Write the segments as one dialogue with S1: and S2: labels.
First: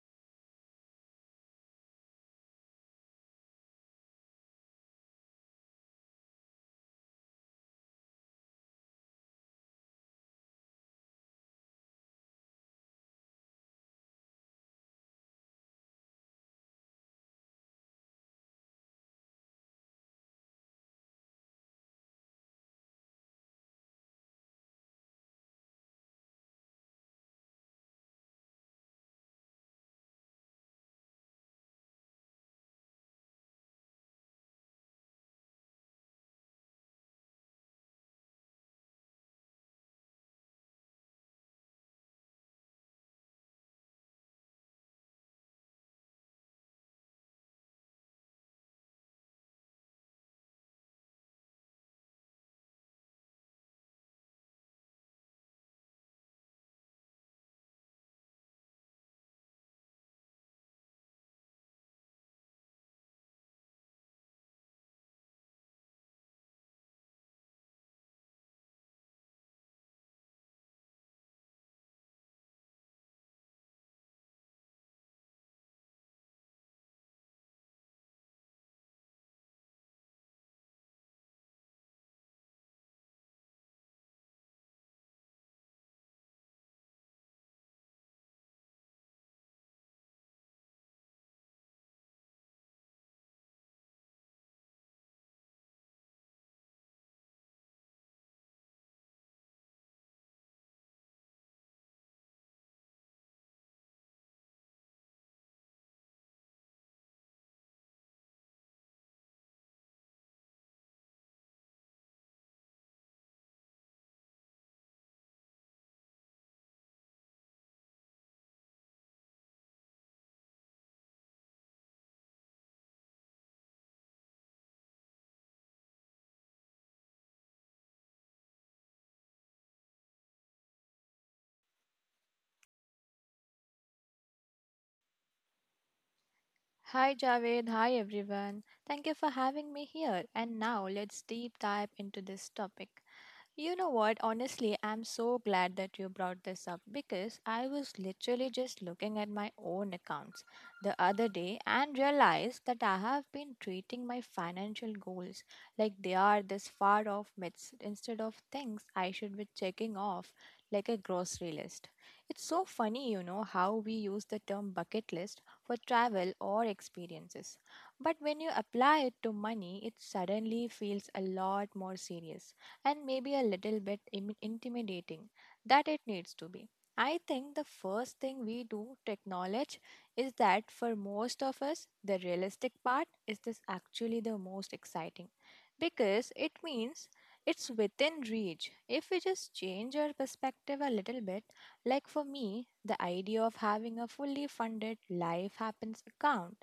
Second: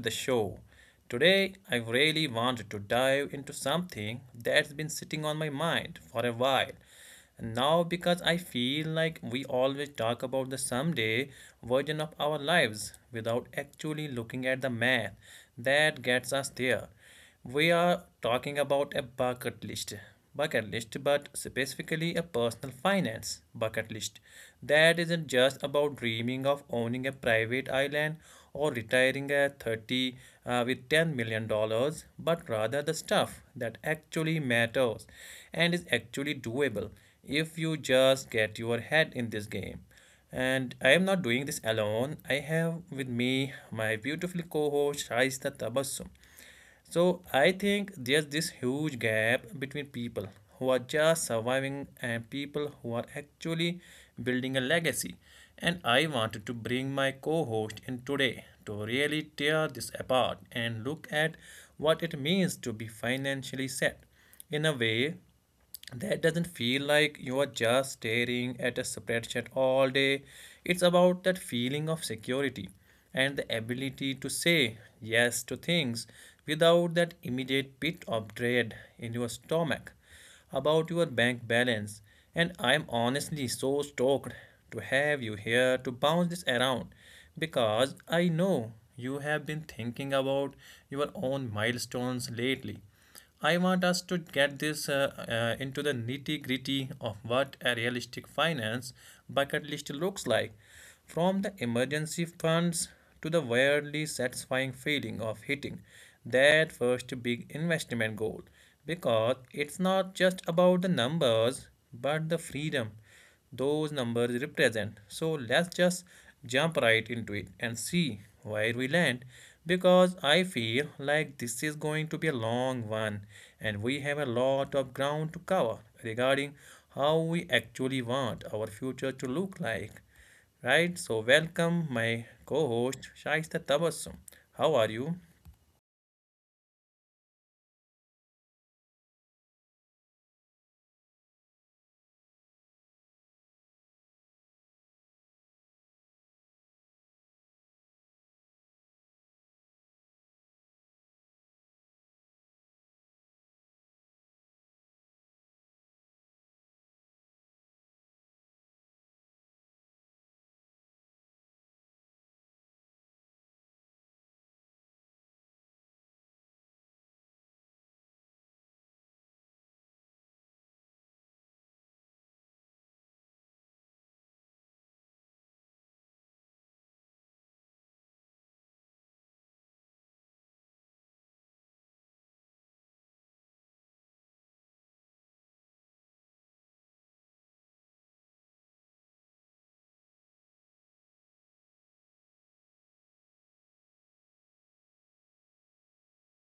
S1: the show. Today, I really wanted to dive into something that's been sitting on my mind for a while. Now, because I feel like we always talk about the someday version of our lives without actually looking at the math that gets us there. We are talking about a bucket list, but specifically a personal finance bucket list. That isn't just about dreaming of owning a private island or retiring at 30 with 10 million dollars, but rather the stuff that actually matters and is actually doable if you just get your head in this game. And I am not doing this alone. I have with me my beautiful co-host Shaista Tabassum. So I think there's this huge gap between people who are just surviving and people who are actually building a legacy. And I wanted to bring my co host in today to really tear this apart and look at what it means to be financially set in a way that doesn't feel like you are just staring at a spreadsheet all day. It's about that feeling of security and the ability to say yes to things without that immediate pit of dread in your stomach about your bank balance. And I'm honestly so stoked to have you here to bounce this around because I know you have been thinking about your own milestones lately. I want us to get this into the nitty gritty of what a realistic finance bucket list looks like, from the emergency funds to the weirdly satisfying feeling of hitting that first big investment goal. Because it's not just about the numbers, but the freedom those numbers represent. So let's just jump right into it and see where we land, because I feel like this is going to be a long one and we have a lot of ground to cover regarding how we actually want our future to look like. Right, so welcome my co-host Shaista Tabassum. How are you?
S2: Hi Javed, hi everyone. Thank you for having me here. And now let's deep dive into this topic. You know what? Honestly, I'm so glad that you brought this up because I was literally just looking at my own accounts the other day and realized that I have been treating my financial goals like they are this far off myths instead of things I should be checking off like a grocery list. It's so funny, you know, how we use the term bucket list for travel or experiences. But when you apply it to money, it suddenly feels a lot more serious and maybe a little bit intimidating that it needs to be. I think the first thing we do to acknowledge is that for most of us, the realistic part is this actually the most exciting because it means it's within reach. If we just change our perspective a little bit, like for me, the idea of having a fully funded life happens account,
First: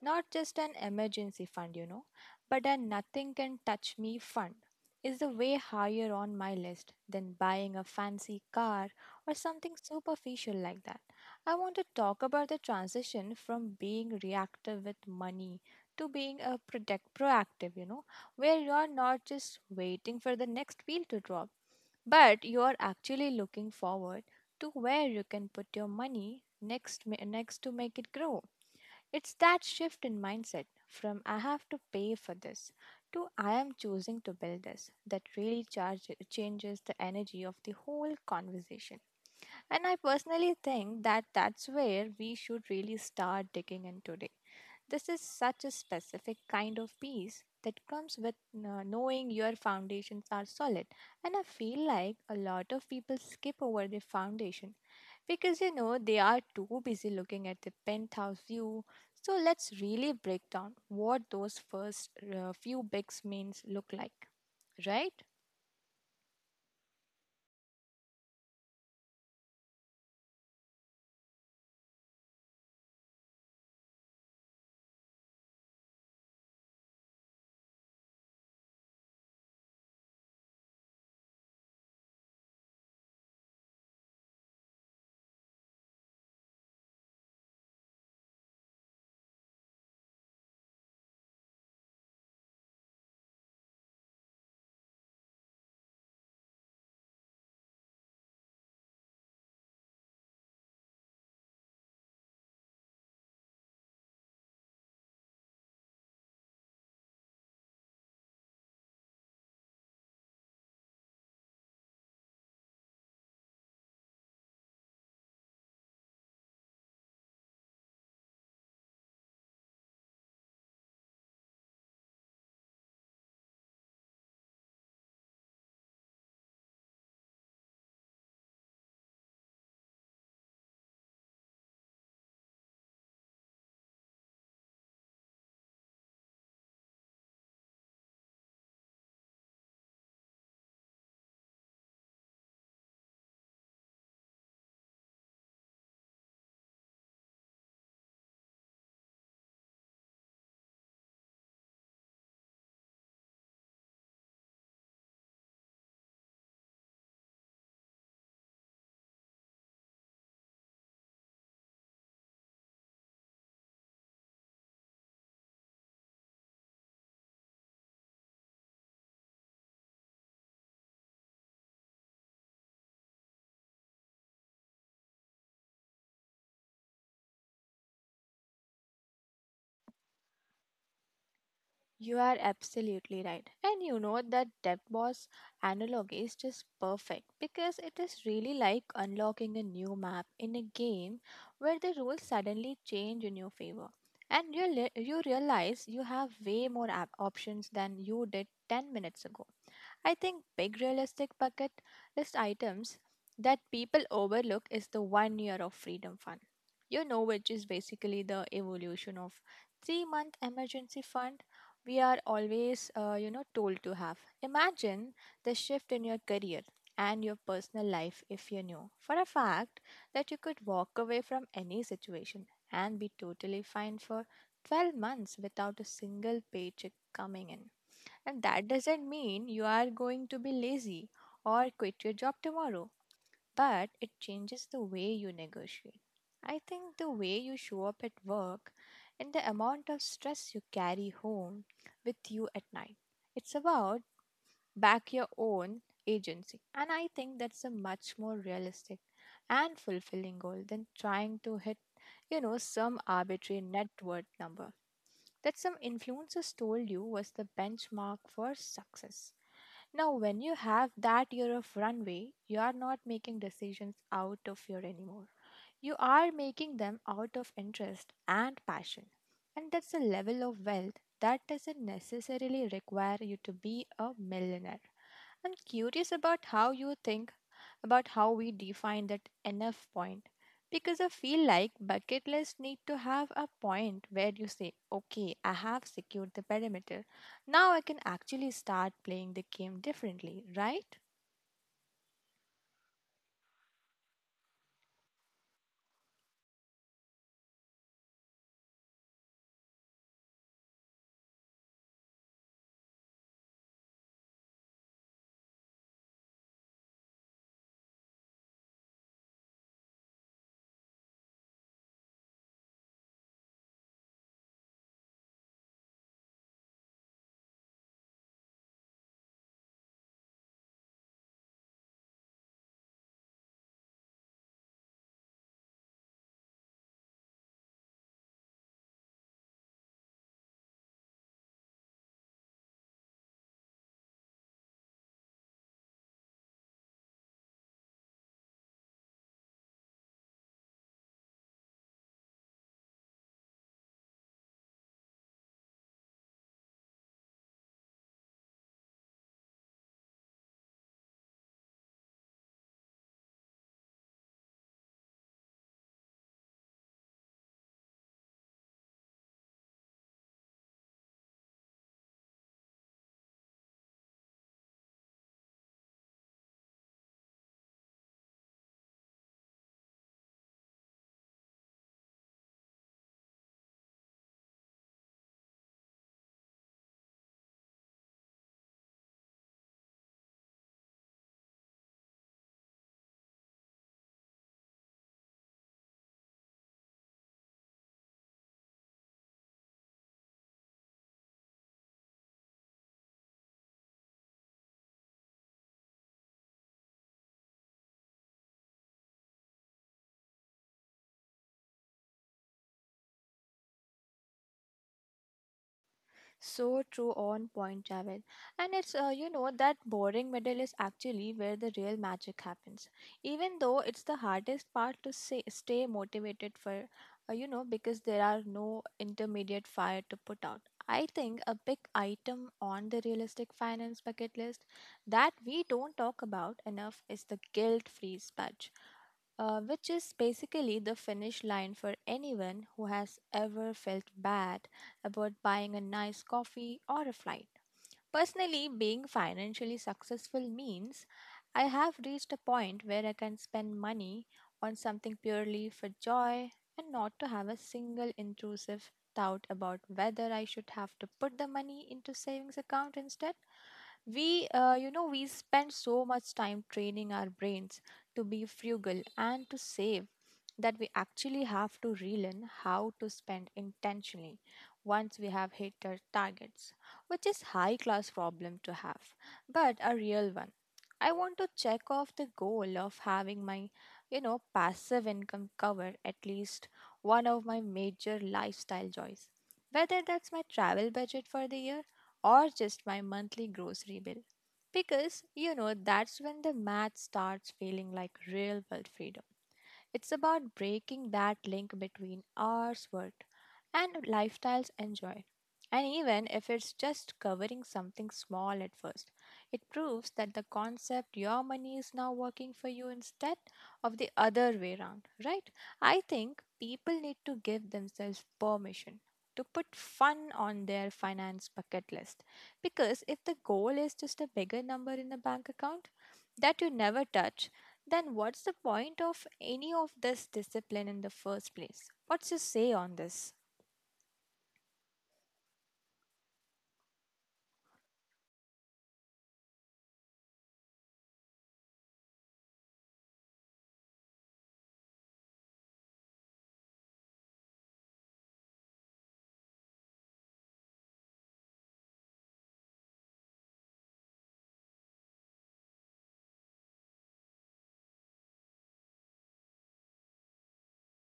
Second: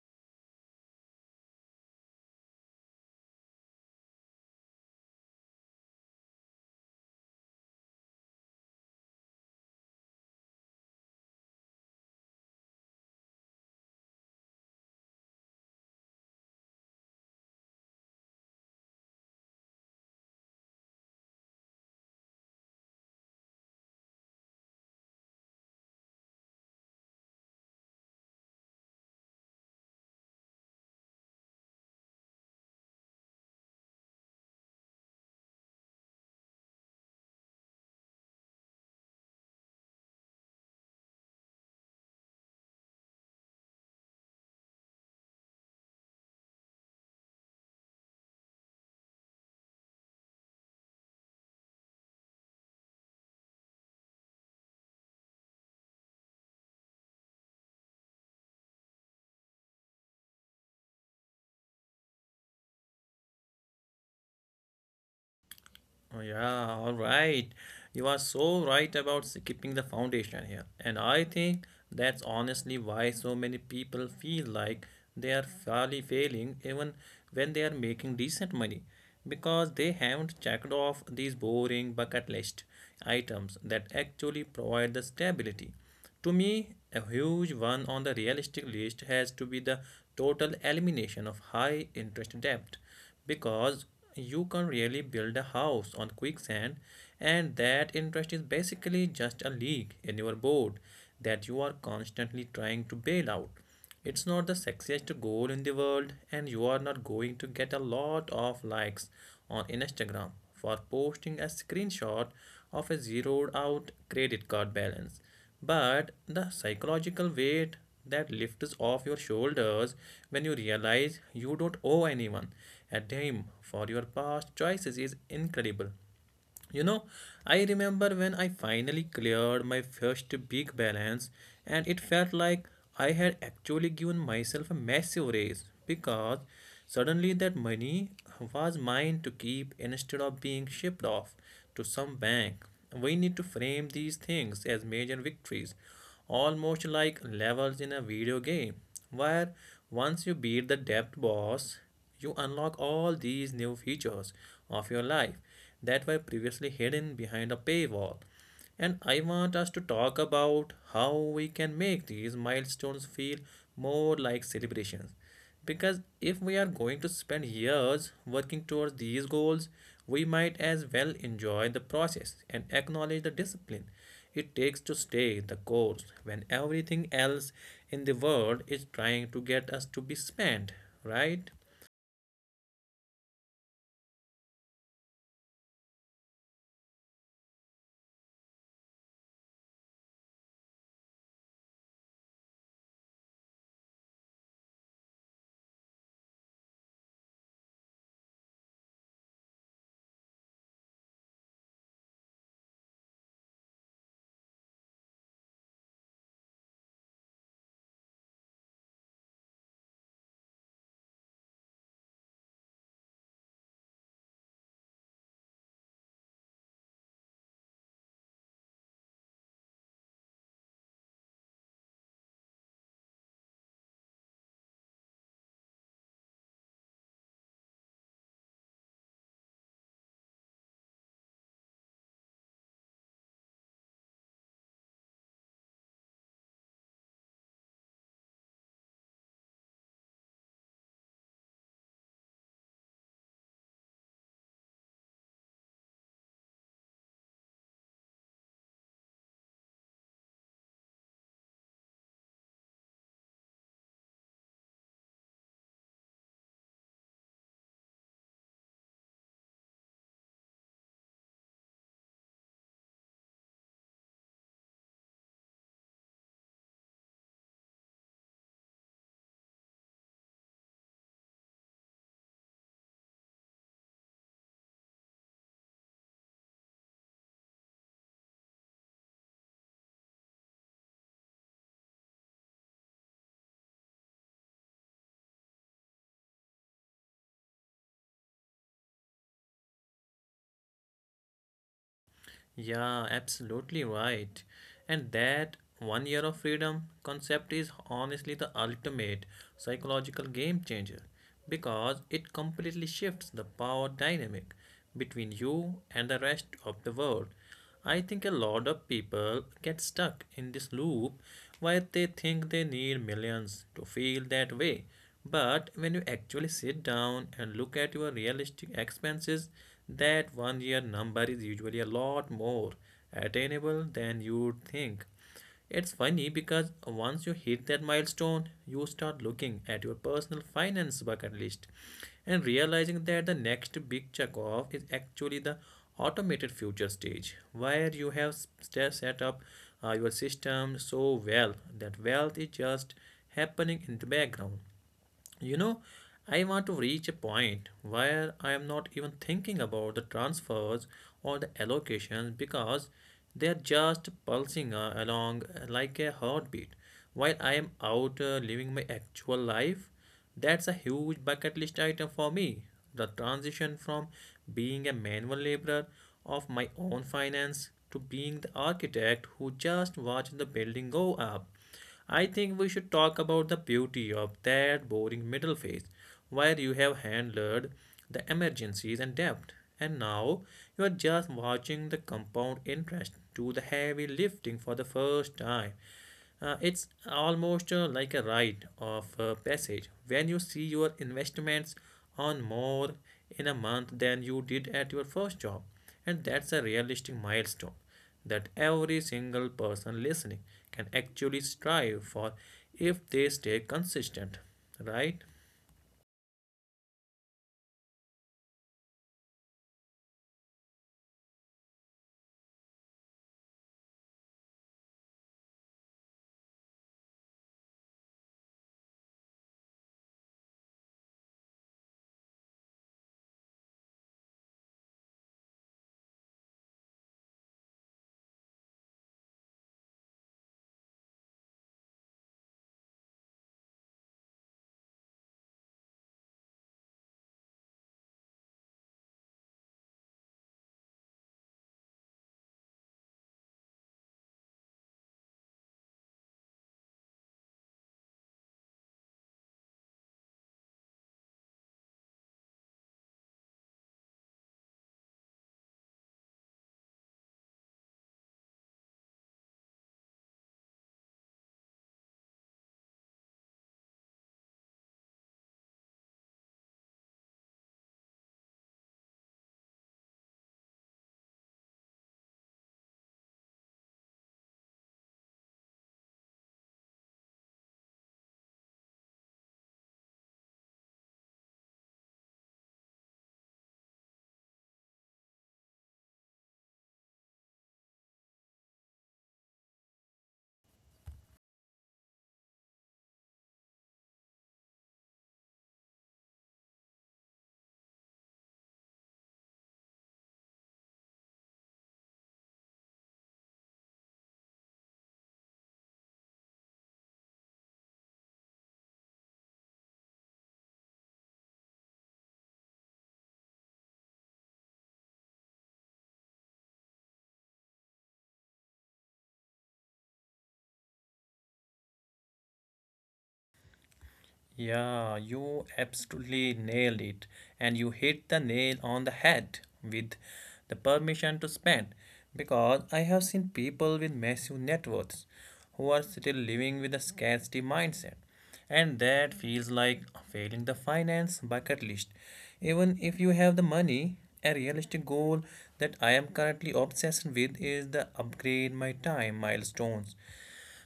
S2: not just an emergency fund, you know, but a nothing can touch me fund is the way higher on my list than buying a fancy car or something superficial like that. I want to talk about the transition from being reactive with money to being a protect proactive, you know, where you are not just waiting for the next wheel to drop but you are actually looking forward to where you can put your money next to make it grow. It's that shift in mindset from I have to pay for this to I am choosing to build this that really changes the energy of the whole conversation. And I personally think that that's where we should really start digging in today. This is such a specific kind of peace that comes with knowing your foundations are solid. And I feel like a lot of people skip over their foundation because you know they are too busy looking at the penthouse view. So let's really break down what those first few bigs means look like, right?
S1: Oh, yeah, all right. You are so right about skipping the foundation here. And I think that's honestly why so many people feel like they are fairly failing even when they are making decent money, because they haven't checked off these boring bucket list items that actually provide the stability. To me, a huge one on the realistic list has to be the total elimination of high interest debt, because you can really build a house on quicksand, and that interest is basically just a leak in your boat that you are constantly trying to bail out. It's not the sexiest goal in the world, and you are not going to get a lot of likes on Instagram for posting a screenshot of a zeroed out credit card balance. But the psychological weight that lifts off your shoulders when you realize you don't owe anyone a dime for your past choices is incredible. You know, I remember when I finally cleared my first big balance, and it felt like I had actually given myself a massive raise, because suddenly that money was mine to keep instead of being shipped off to some bank. We need to frame these things as major victories, almost like levels in a video game, where once you beat the depth boss, you unlock all these new features of your life that were previously hidden behind a paywall. And I want us to talk about how we can make these milestones feel more like celebrations. Because if we are going to spend years working towards these goals, we might as well enjoy the process and acknowledge the discipline it takes to stay the course when everything else in the world is trying to get us to be spent, right?
S2: You are absolutely right. And you know that debt boss analogy is just perfect because it is really like unlocking a new map in a game where the rules suddenly change in your favor. And you realize you have way more options than you did 10 minutes ago. I think big realistic bucket list items that people overlook is the 1 year of freedom fund. You know, which is basically the evolution of 3 month emergency fund we are always, told to have. Imagine the shift in your career and your personal life if you knew for a fact that you could walk away from any situation and be totally fine for 12 months without a single paycheck coming in. And that doesn't mean you are going to be lazy or quit your job tomorrow but it changes the way you negotiate. I think the way you show up at work and the amount of stress you carry home with you at night. It's about back your own agency. And I think that's a much more realistic and fulfilling goal than trying to hit, you know, some arbitrary net worth number that some influencers told you was the benchmark for success. Now, when you have that year of runway, you are not making decisions out of fear anymore. You are making them out of interest and passion. And that's a level of wealth that doesn't necessarily require you to be a millionaire. I'm curious about how you think about how we define that enough point. Because I feel like bucket lists need to have a point where you say, okay, I have secured the perimeter. Now I can actually start playing the game differently, right?
S1: Yeah, absolutely right. And that one year of freedom concept is honestly the ultimate psychological game changer, because it completely shifts the power dynamic between you and the rest of the world. I think a lot of people get stuck in this loop where they think they need millions to feel that way. But when you actually sit down and look at your realistic expenses, that one year number is usually a lot more attainable than you'd think. It's funny because once you hit that milestone, you start looking at your personal finance bucket list and realizing that the next big check off is actually the automated future stage, where you have set up your system so well that wealth is just happening in the background. You know, I want to reach a point where I am not even thinking about the transfers or the allocations, because they are just pulsing along like a heartbeat while I am out living my actual life. That's a huge bucket list item for me. The transition from being a manual laborer of my own finance to being the architect who just watched the building go up. I think we should talk about the beauty of that boring middle phase where you have handled the emergencies and debt, and now you are just watching the compound interest do the heavy lifting for the first time. It's almost like a rite of passage when you see your investments earn more in a month than you did at your first job, and that's a realistic milestone that every single person listening can actually strive for if they stay consistent, right?
S2: So true on point, Javed. And it's, that boring middle is actually where the real magic happens. Even though it's the hardest part to stay motivated for, because there are no intermediate fire to put out. I think a big item on the realistic finance bucket list that we don't talk about enough is the guilt free which is basically the finish line for anyone who has ever felt bad about buying a nice coffee or a flight. Personally, being financially successful means I have reached a point where I can spend money on something purely for joy and not to have a single intrusive doubt about whether I should have to put the money into savings account instead. We spend so much time training our brains to be frugal and to save that we actually have to relearn how to spend intentionally once we have hit our targets, which is high class problem to have, but a real one. I want to check off the goal of having my passive income cover at least one of my major lifestyle joys. Whether that's my travel budget for the year or just my monthly grocery bill. Because, you know, that's when the math starts feeling like real world freedom. It's about breaking that link between hours worked and lifestyles enjoyed. And even if it's just covering something small at first, it proves that the concept your money is now working for you instead of the other way around, right? I think people need to give themselves permission to put fun on their finance bucket list because if the goal is just a bigger number in the bank account, that you never touch, then what's the point of any of this discipline in the first place? What's your say on this?
S1: Yeah, you absolutely nailed it. And you hit the nail on the head with the permission to spend. Because I have seen people with massive net worths who are still living with a scarcity mindset. And that feels like failing the finance bucket list. Even if you have the money, a realistic goal that I am currently obsessed with is the upgrade my time milestones,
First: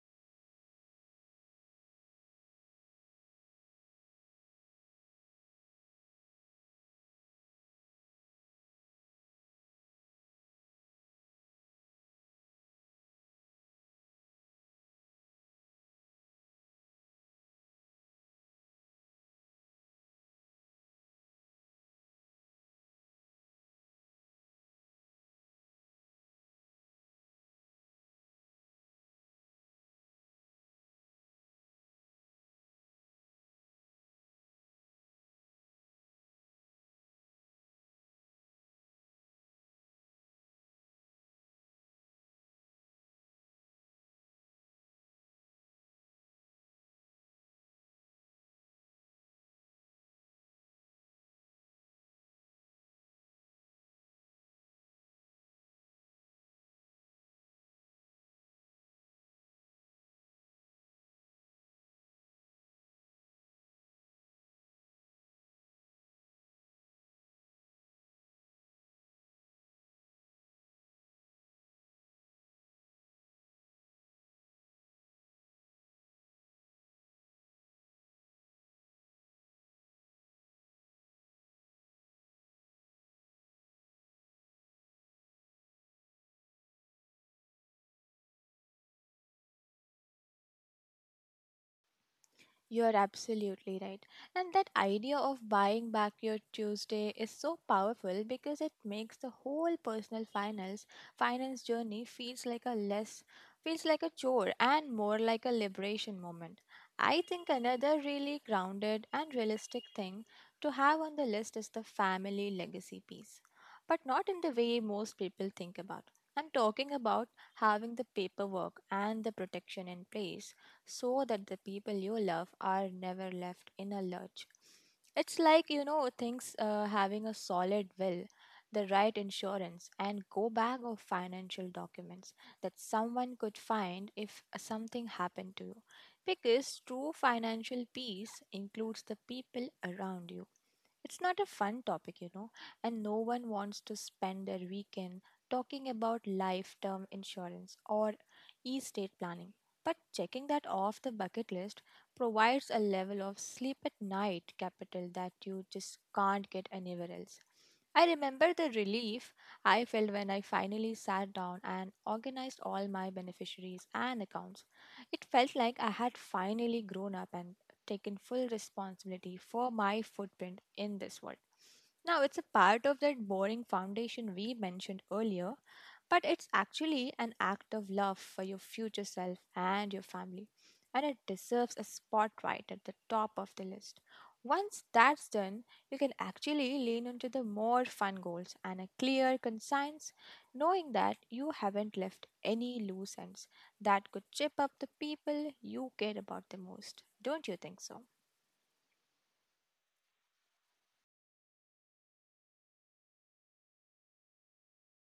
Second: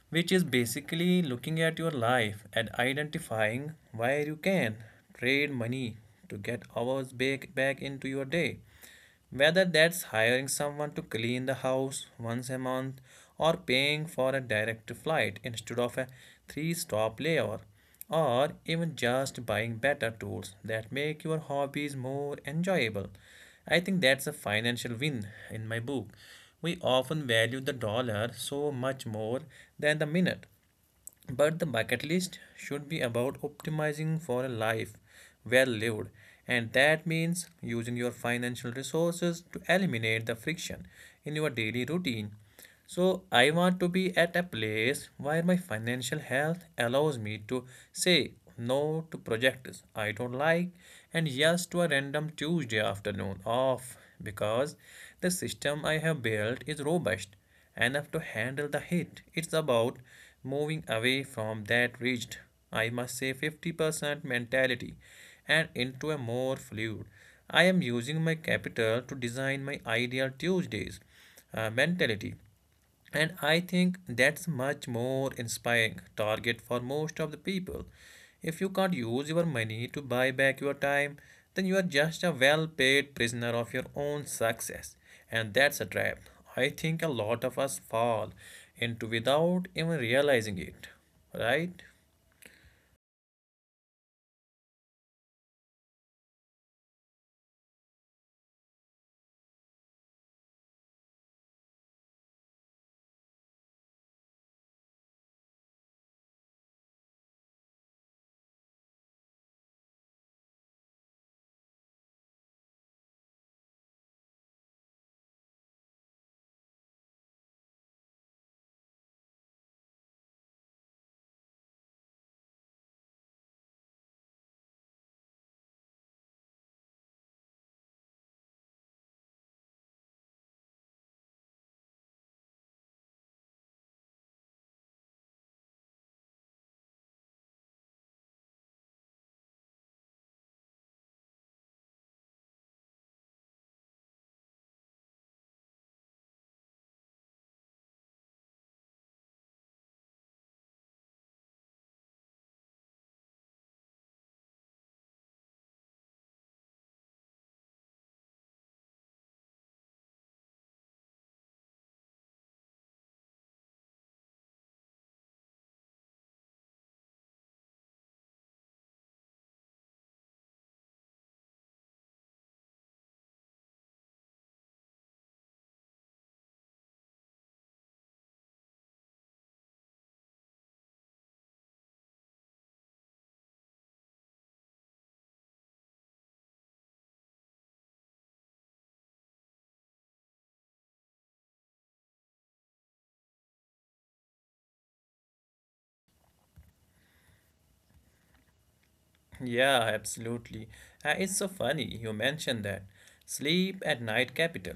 S1: which is basically looking at your life and identifying where you can trade money to get hours back into your day. Whether that's hiring someone to clean the house once a month, or paying for a direct flight instead of a three stop layover, or even just buying better tools that make your hobbies more enjoyable. I think that's a financial win in my book. We often value the dollar so much more than the minute. But the bucket list should be about optimizing for a life well lived, and that means using your financial resources to eliminate the friction in your daily routine. So, I want to be at a place where my financial health allows me to say no to projects I don't like and yes to a random Tuesday afternoon off, because the system I have built is robust enough to handle the hit. It's about moving away from that rigid, I must say 50% mentality, and into a more fluid, I am using my capital to design my ideal Tuesdays mentality. And I think that's much more inspiring target for most of the people. If you can't use your money to buy back your time, then you are just a well-paid prisoner of your own success. And that's a trap I think a lot of us fall into without even realizing it. Right?
S2: You're absolutely right. And that idea of buying back your Tuesday is so powerful because it makes the whole personal finance finance journey feels like a chore and more like a liberation moment. I think another really grounded and realistic thing to have on the list is the family legacy piece. But not in the way most people think about. I'm talking about having the paperwork and the protection in place so that the people you love are never left in a lurch. It's like, you know, things having a solid will, the right insurance, and go bag of financial documents that someone could find if something happened to you. Because true financial peace includes the people around you it's not a fun topic, you know, and no one wants to spend their weekend talking about life term insurance or estate planning. But checking that off the bucket list provides a level of sleep at night capital that you just can't get anywhere else. I remember the relief I felt when I finally sat down and organized all my beneficiaries and accounts. It felt like I had finally grown up and taken full responsibility for my footprint in this world. Now, it's a part of that boring foundation we mentioned earlier, but it's actually an act of love for your future self and your family, and it deserves a spotlight at the top of the list. Once that's done, you can actually lean into the more fun goals and a clear, concise knowing that you haven't left any loose ends that could chip up the people you care about the most. Don't you think so?
S1: Yeah, absolutely. It's so funny you mentioned that. Sleep at night capital.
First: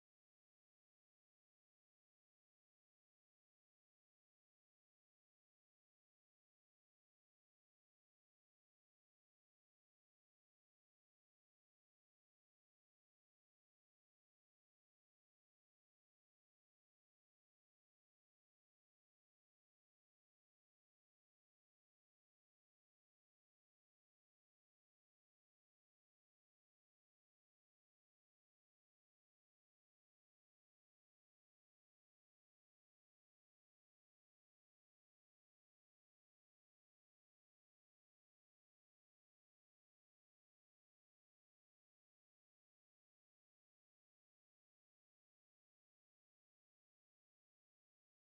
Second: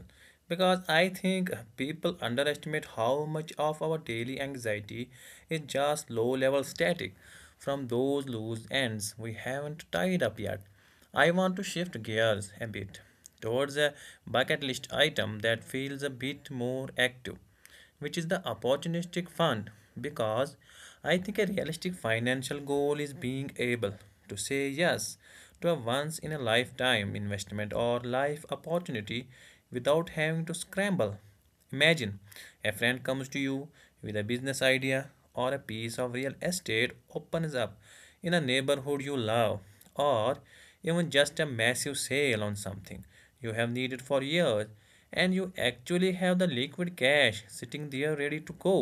S1: Because I think people underestimate how much of our daily anxiety is just low level static from those loose ends we haven't tied up yet. I want to shift gears a bit towards a bucket list item that feels a bit more active, which is the opportunistic fund, because I think a realistic financial goal is being able to say yes to a once in a lifetime investment or life opportunity without having to scramble. Imagine a friend comes to you with a business idea, or a piece of real estate opens up in a neighborhood you love, or even just a massive sale on something you have needed for years, and you actually have the liquid cash sitting there ready to go.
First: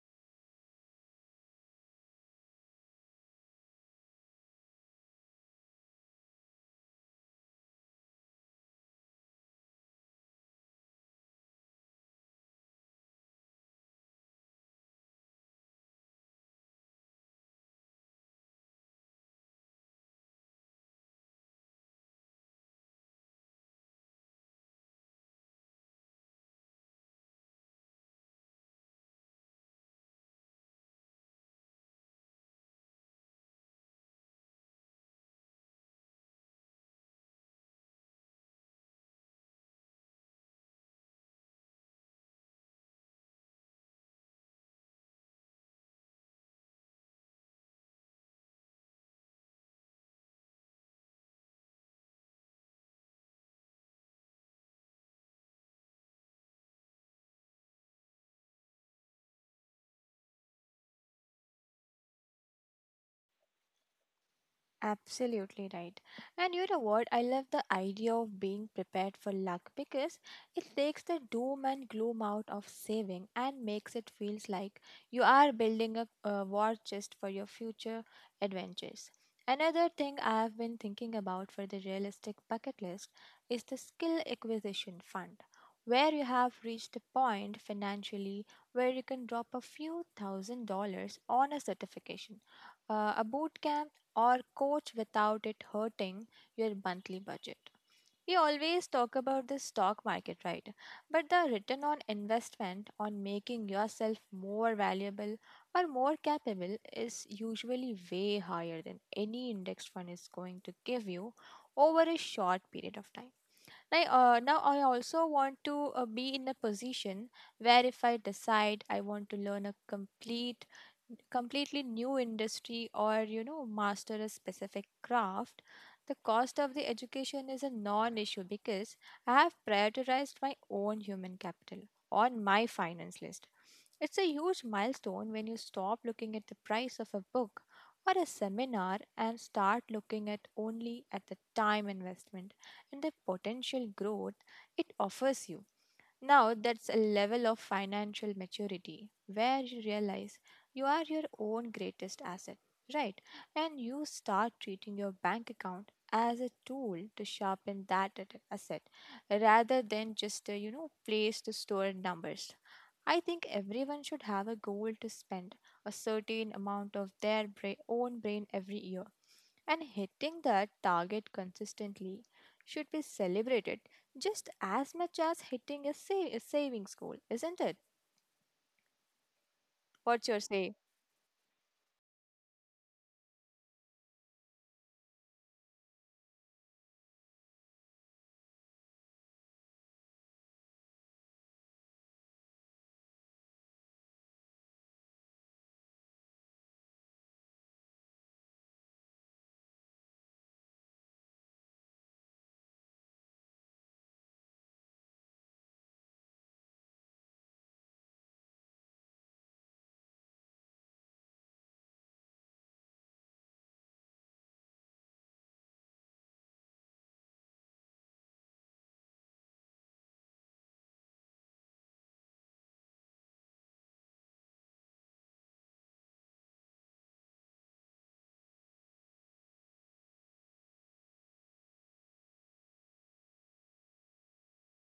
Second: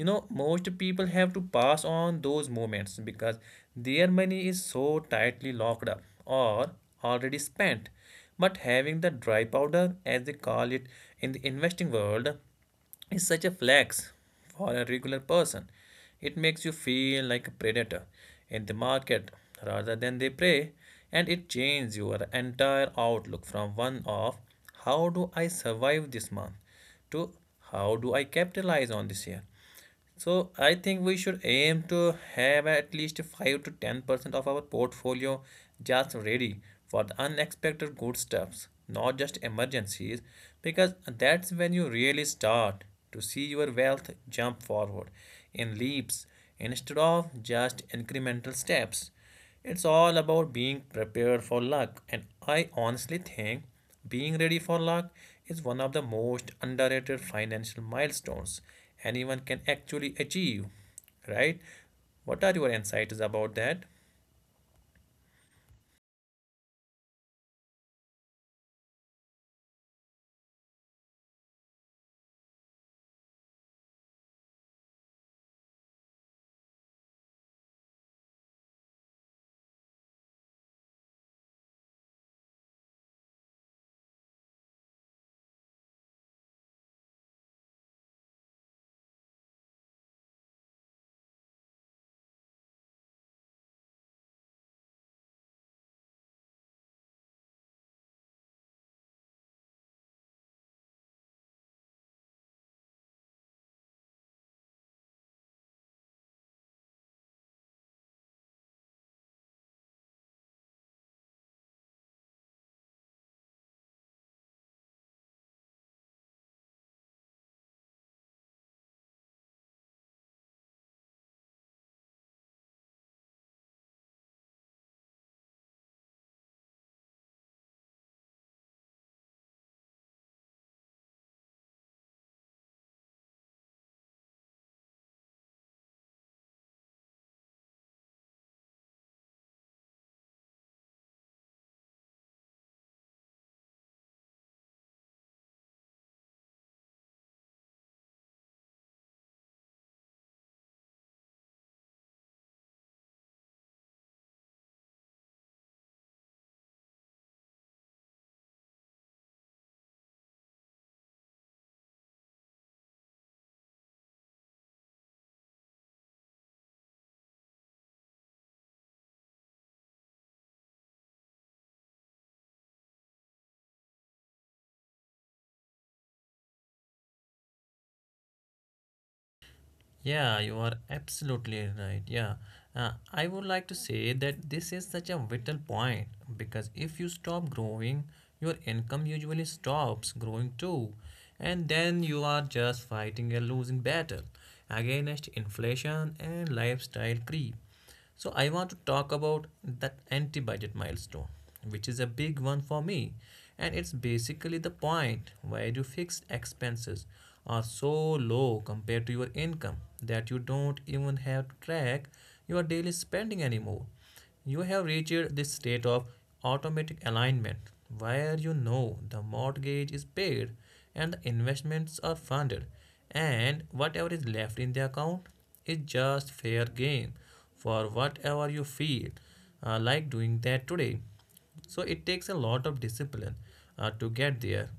S1: You know, most people have to pass on those moments because their money is so tightly locked up or already spent. But having the dry powder, as they call it in the investing world, is such a flex for a regular person. It makes you feel like a predator in the market rather than they prey, and it changes your entire outlook from one of how do I survive this month to how do I capitalize on this year. So I think we should aim to have at least 5 to 10% of our portfolio just ready for the unexpected good stuffs, not just emergencies, because that's when you really start to see your wealth jump forward in leaps instead of just incremental steps. It's all about being prepared for luck, and I honestly think being ready for luck is one of the most underrated financial milestones anyone can actually achieve, right? What are your insights about that?
S2: Absolutely right. And you know what? I love the idea of being prepared for luck because it takes the doom and gloom out of saving and makes it feels like you are building a war chest for your future adventures. Another thing I have been thinking about for the realistic bucket list is the skill acquisition fund, where you have reached a point financially where you can drop a few thousand dollars on a certification a bootcamp or coach without it hurting your monthly budget. We always talk about the stock market, right? But the return on investment on making yourself more valuable or more capable is usually way higher than any index fund is going to give you over a short period of time. Like now, I also want to be in a position where if I decide I want to learn a completely new industry or you know master a specific craft, the cost of the education is a non-issue because I have prioritized my own human capital on my finance list. It's a huge milestone when you stop looking at the price of a book or a seminar and start looking at only at the time investment and the potential growth it offers you. Now, that's a level of financial maturity where you realize you are your own greatest asset, right? And you start treating your bank account as a tool to sharpen that asset rather than just a, you know, place to store numbers. I think everyone should have a goal to spend a certain amount of their own brain every year, and hitting that target consistently should be celebrated just as much as hitting a savings goal, isn't it? What's your
S1: Yeah, you
S2: say?
S1: are absolutely right. Yeah. I would like to say that this is such a vital point because if you stop growing, your income usually stops growing too. And then you are just fighting a losing battle against inflation and lifestyle creep. So I want to talk about that anti-budget milestone, which is a big one for me, and it's basically the point where your fixed expenses are so low compared to your income that you don't even have to track your daily spending anymore. You have reached this state of automatic alignment where you know the mortgage is paid and the investments are funded, and whatever is left in the account is just fair game for whatever you feel like doing that today. So it takes a lot of discipline to get there.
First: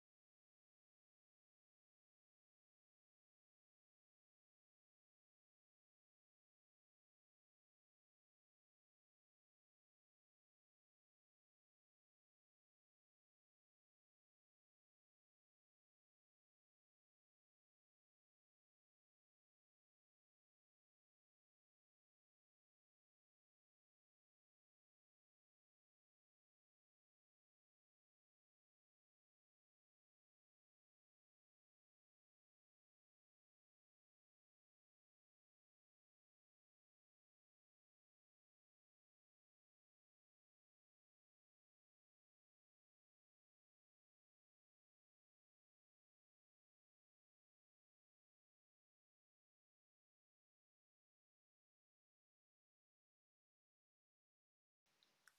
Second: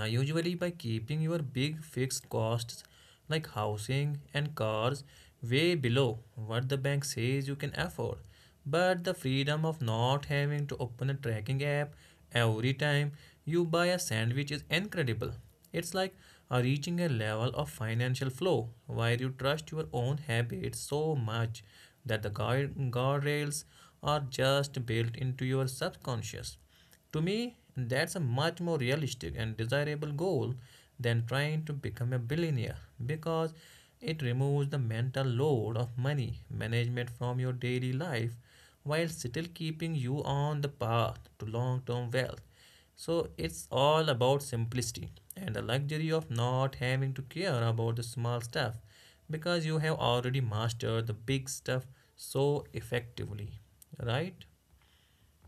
S1: Usually by keeping your big fixed costs like housing and cars way below what the bank says you can afford. But the freedom of not having to open a tracking app every time you buy a sandwich is incredible. It's like reaching a level of financial flow where you trust your own habits so much that the guide guardrails are just built into your subconscious. To me, that's a much more realistic and desirable goal than trying to become a billionaire, because it removes the mental load of money management from your daily life while still keeping you on the path to long term wealth. So it's all about simplicity and the luxury of not having to care about the small stuff because you have already mastered the big stuff so effectively, right?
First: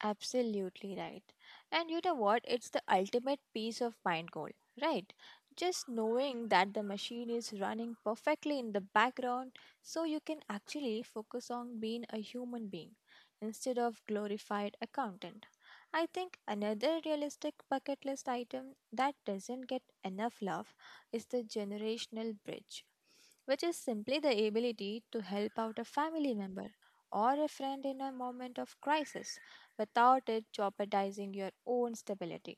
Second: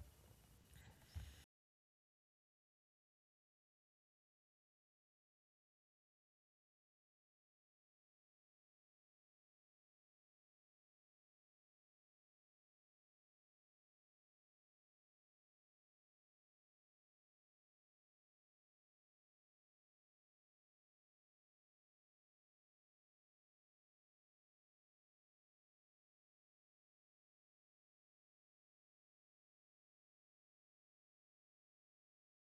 S2: Absolutely right. And you know what? It's the ultimate peace of mind goal, right? Just knowing that the machine is running perfectly in the background so you can actually focus on being a human being instead of glorified accountant. I think another realistic bucket list item that doesn't get enough love is the generational bridge, which is simply the ability to help out a family member or a friend in a moment of crisis without it jeopardizing your own stability.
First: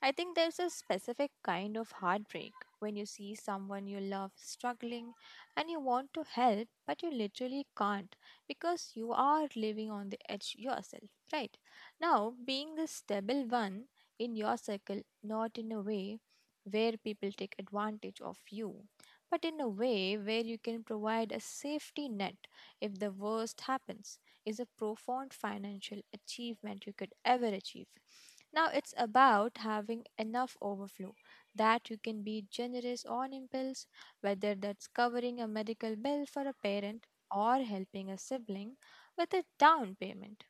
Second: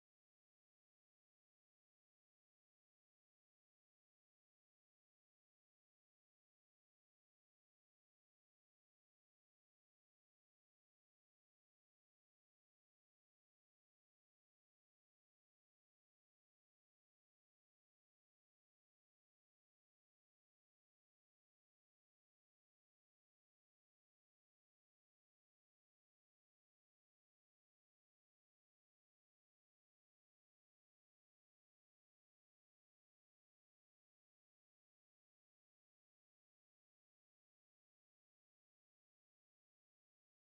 S2: I think there's a specific kind of heartbreak when you see someone you love struggling and you want to help, but you literally can't because you are living on the edge yourself, right? Now, being the stable one in your circle, not in a way where people take advantage of you, but in a way where you can provide a safety net if the worst happens, is a profound financial achievement you could ever achieve. Now, it's about having enough overflow that you can be generous on impulse, whether that's covering a medical bill for a parent or helping a sibling with a down payment,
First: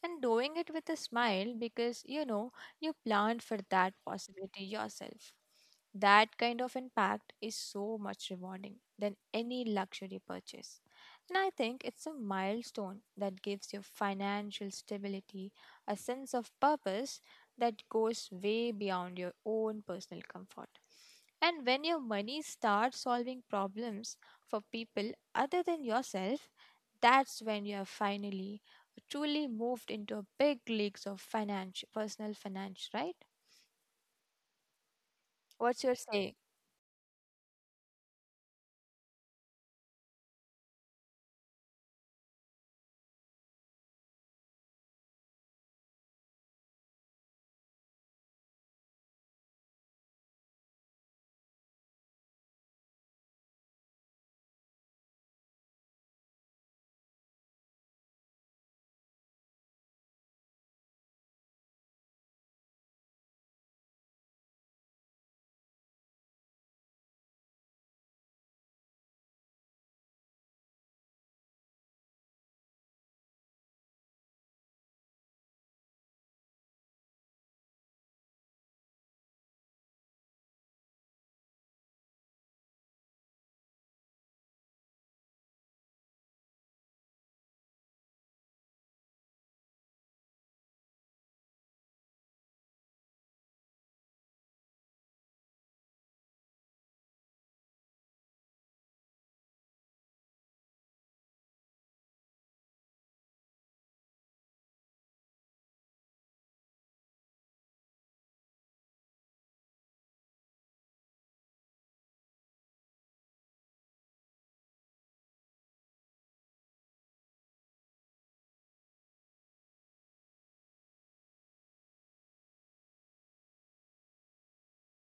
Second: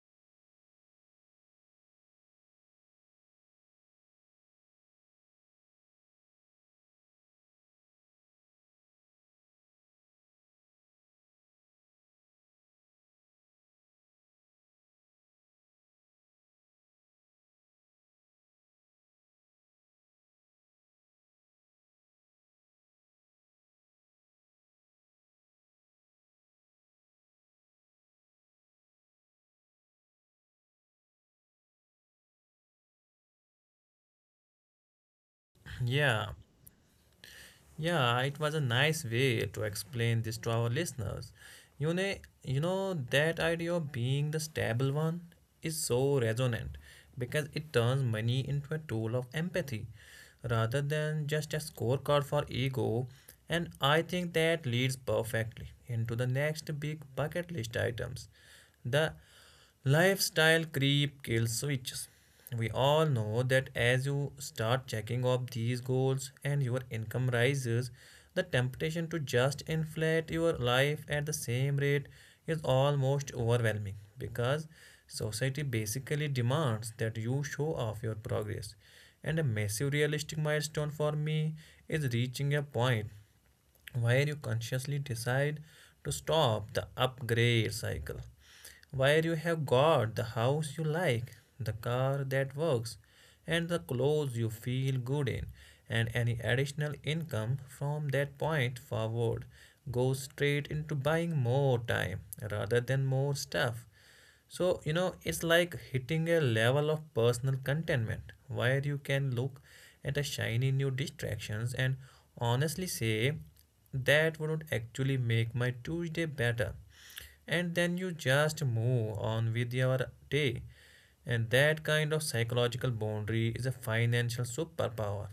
S2: and doing it with a smile because you know you planned for that possibility yourself. That kind of impact is so much rewarding than any luxury purchase. And I think it's a milestone that gives you financial stability, a sense of purpose that goes way beyond your own personal comfort. And when your money starts solving problems for people other than yourself, that's when you have finally truly moved into a big leagues of financial personal finance, right? What's your
S1: Yeah.
S2: say?
S1: Yeah, it was a nice way to explain this to our listeners. You know, that idea of being the stable one is so resonant because it turns money into a tool of empathy rather than just a scorecard for ego. And I think that leads perfectly into the next big bucket list items, the lifestyle creep kills switches. We all know that as you start checking off these goals and your income rises, the temptation to just inflate your life at the same rate is almost overwhelming because society basically demands that you show off your progress. And a massive realistic milestone for me is reaching a point where you consciously decide to stop the upgrade cycle, where you have got the house you like, the car that works, and the clothes you feel good in, and any additional income from that point forward goes straight into buying more time rather than more stuff. So, you know, it's like hitting a level of personal contentment where you can look at a shiny new distractions and honestly say, that would actually make my Tuesday better. And then you just move on with your day. And that kind of psychological boundary is a financial superpower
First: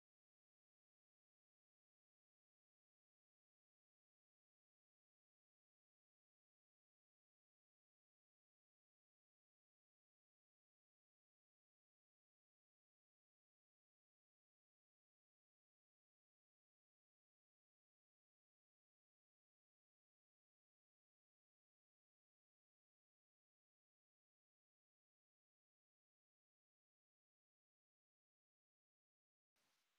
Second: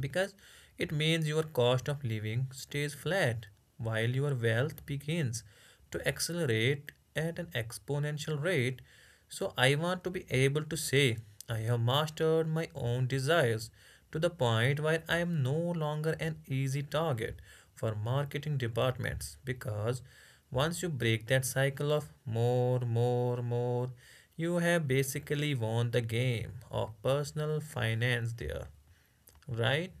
S1: because it means your cost of living stays flat while your wealth begins to accelerate at an exponential rate. So, I want to be able to say, I have mastered my own desires to the point where I am no longer an easy target for marketing departments, because once you break that cycle of more, more, more, you have basically won the game of personal finance there, right?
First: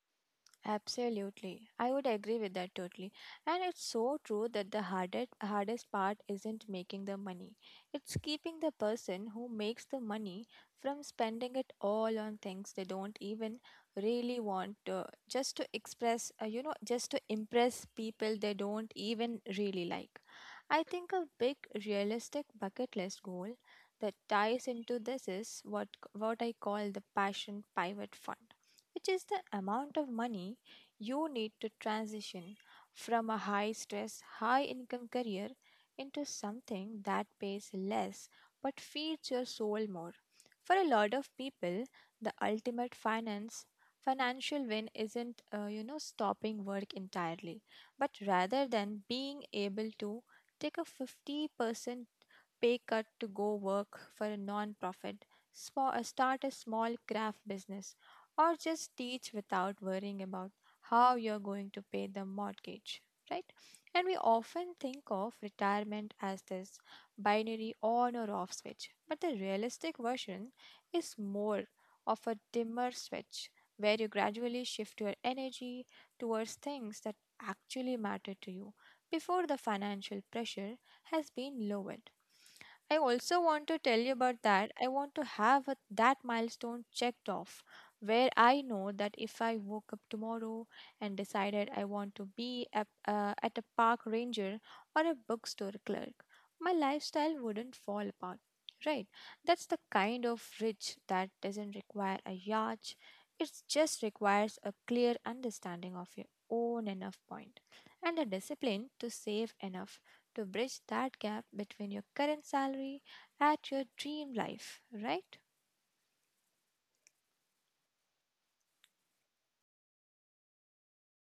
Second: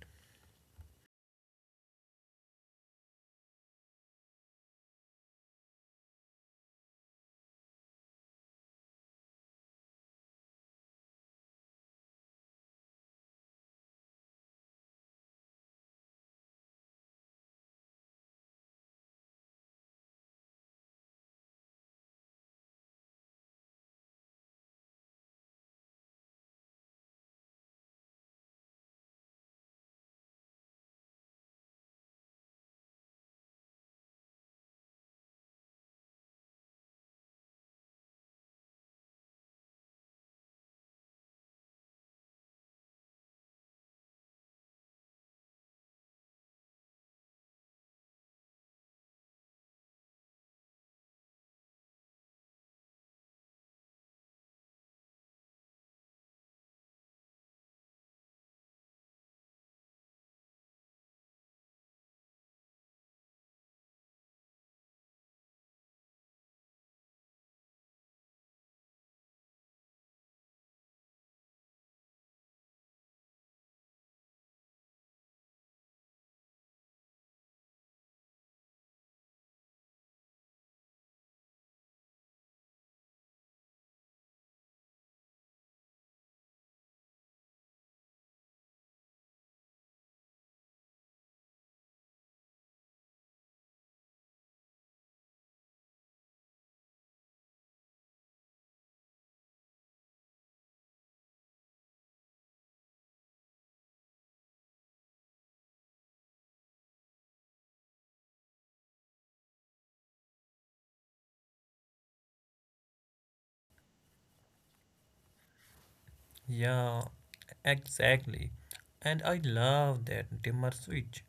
S2: Absolutely. I would agree with that totally. And it's so true that the hardest part isn't making the money. It's keeping the person who makes the money from spending it all on things they don't even really want to, just to express, you know, just to impress people they don't even really like. I think a big realistic bucket list goal that ties into this is what I call the passion pivot fund, which is the amount of money you need to transition from a high stress, high income career into something that pays less but feeds your soul more. For a lot of people, the ultimate finance financial win isn't you know, stopping work entirely, but rather than being able to take a 50% pay cut to go work for a non-profit, start a small craft business or just teach without worrying about how you're going to pay the mortgage, right? And we often think of retirement as this binary on or off switch, but the realistic version is more of a dimmer switch, where you gradually shift your energy towards things that actually matter to you before the financial pressure has been lowered. I also want to tell you about that. I want to have that milestone checked off where I know that if I woke up tomorrow and decided I want to be at a park ranger or a bookstore clerk, my lifestyle wouldn't fall apart. Right? That's the kind of rich that doesn't require a yacht. It just requires a clear understanding of your own enough point and a discipline to save enough to bridge that gap between your current salary and your dream life, right?
S1: Yeah, exactly. And I love that dimmer switch,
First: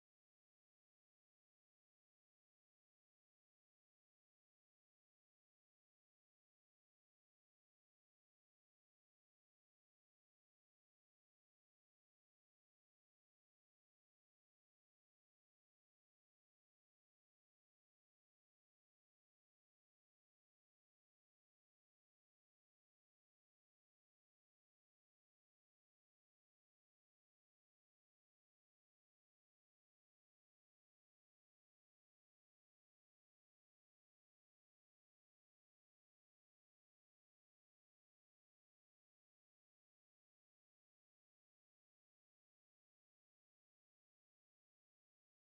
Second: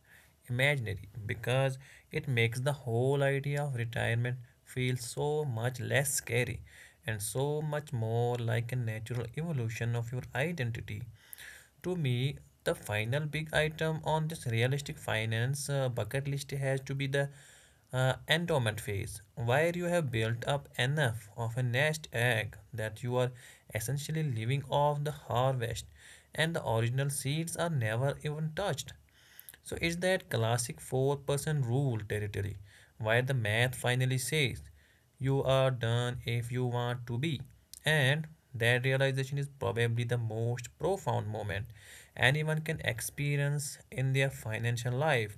S1: imaginary, because it makes the whole idea of retirement feel so much less scary and so much more like a natural evolution of your identity. To me, the final big item on this realistic finance bucket list has to be the endowment phase, where you have built up enough of a nest egg that you are essentially living off the harvest and the original seeds are never even touched. So it's that classic four-person rule territory where the math finally says you are done if you want to be. And that realization is probably the most profound moment anyone can experience in their financial life.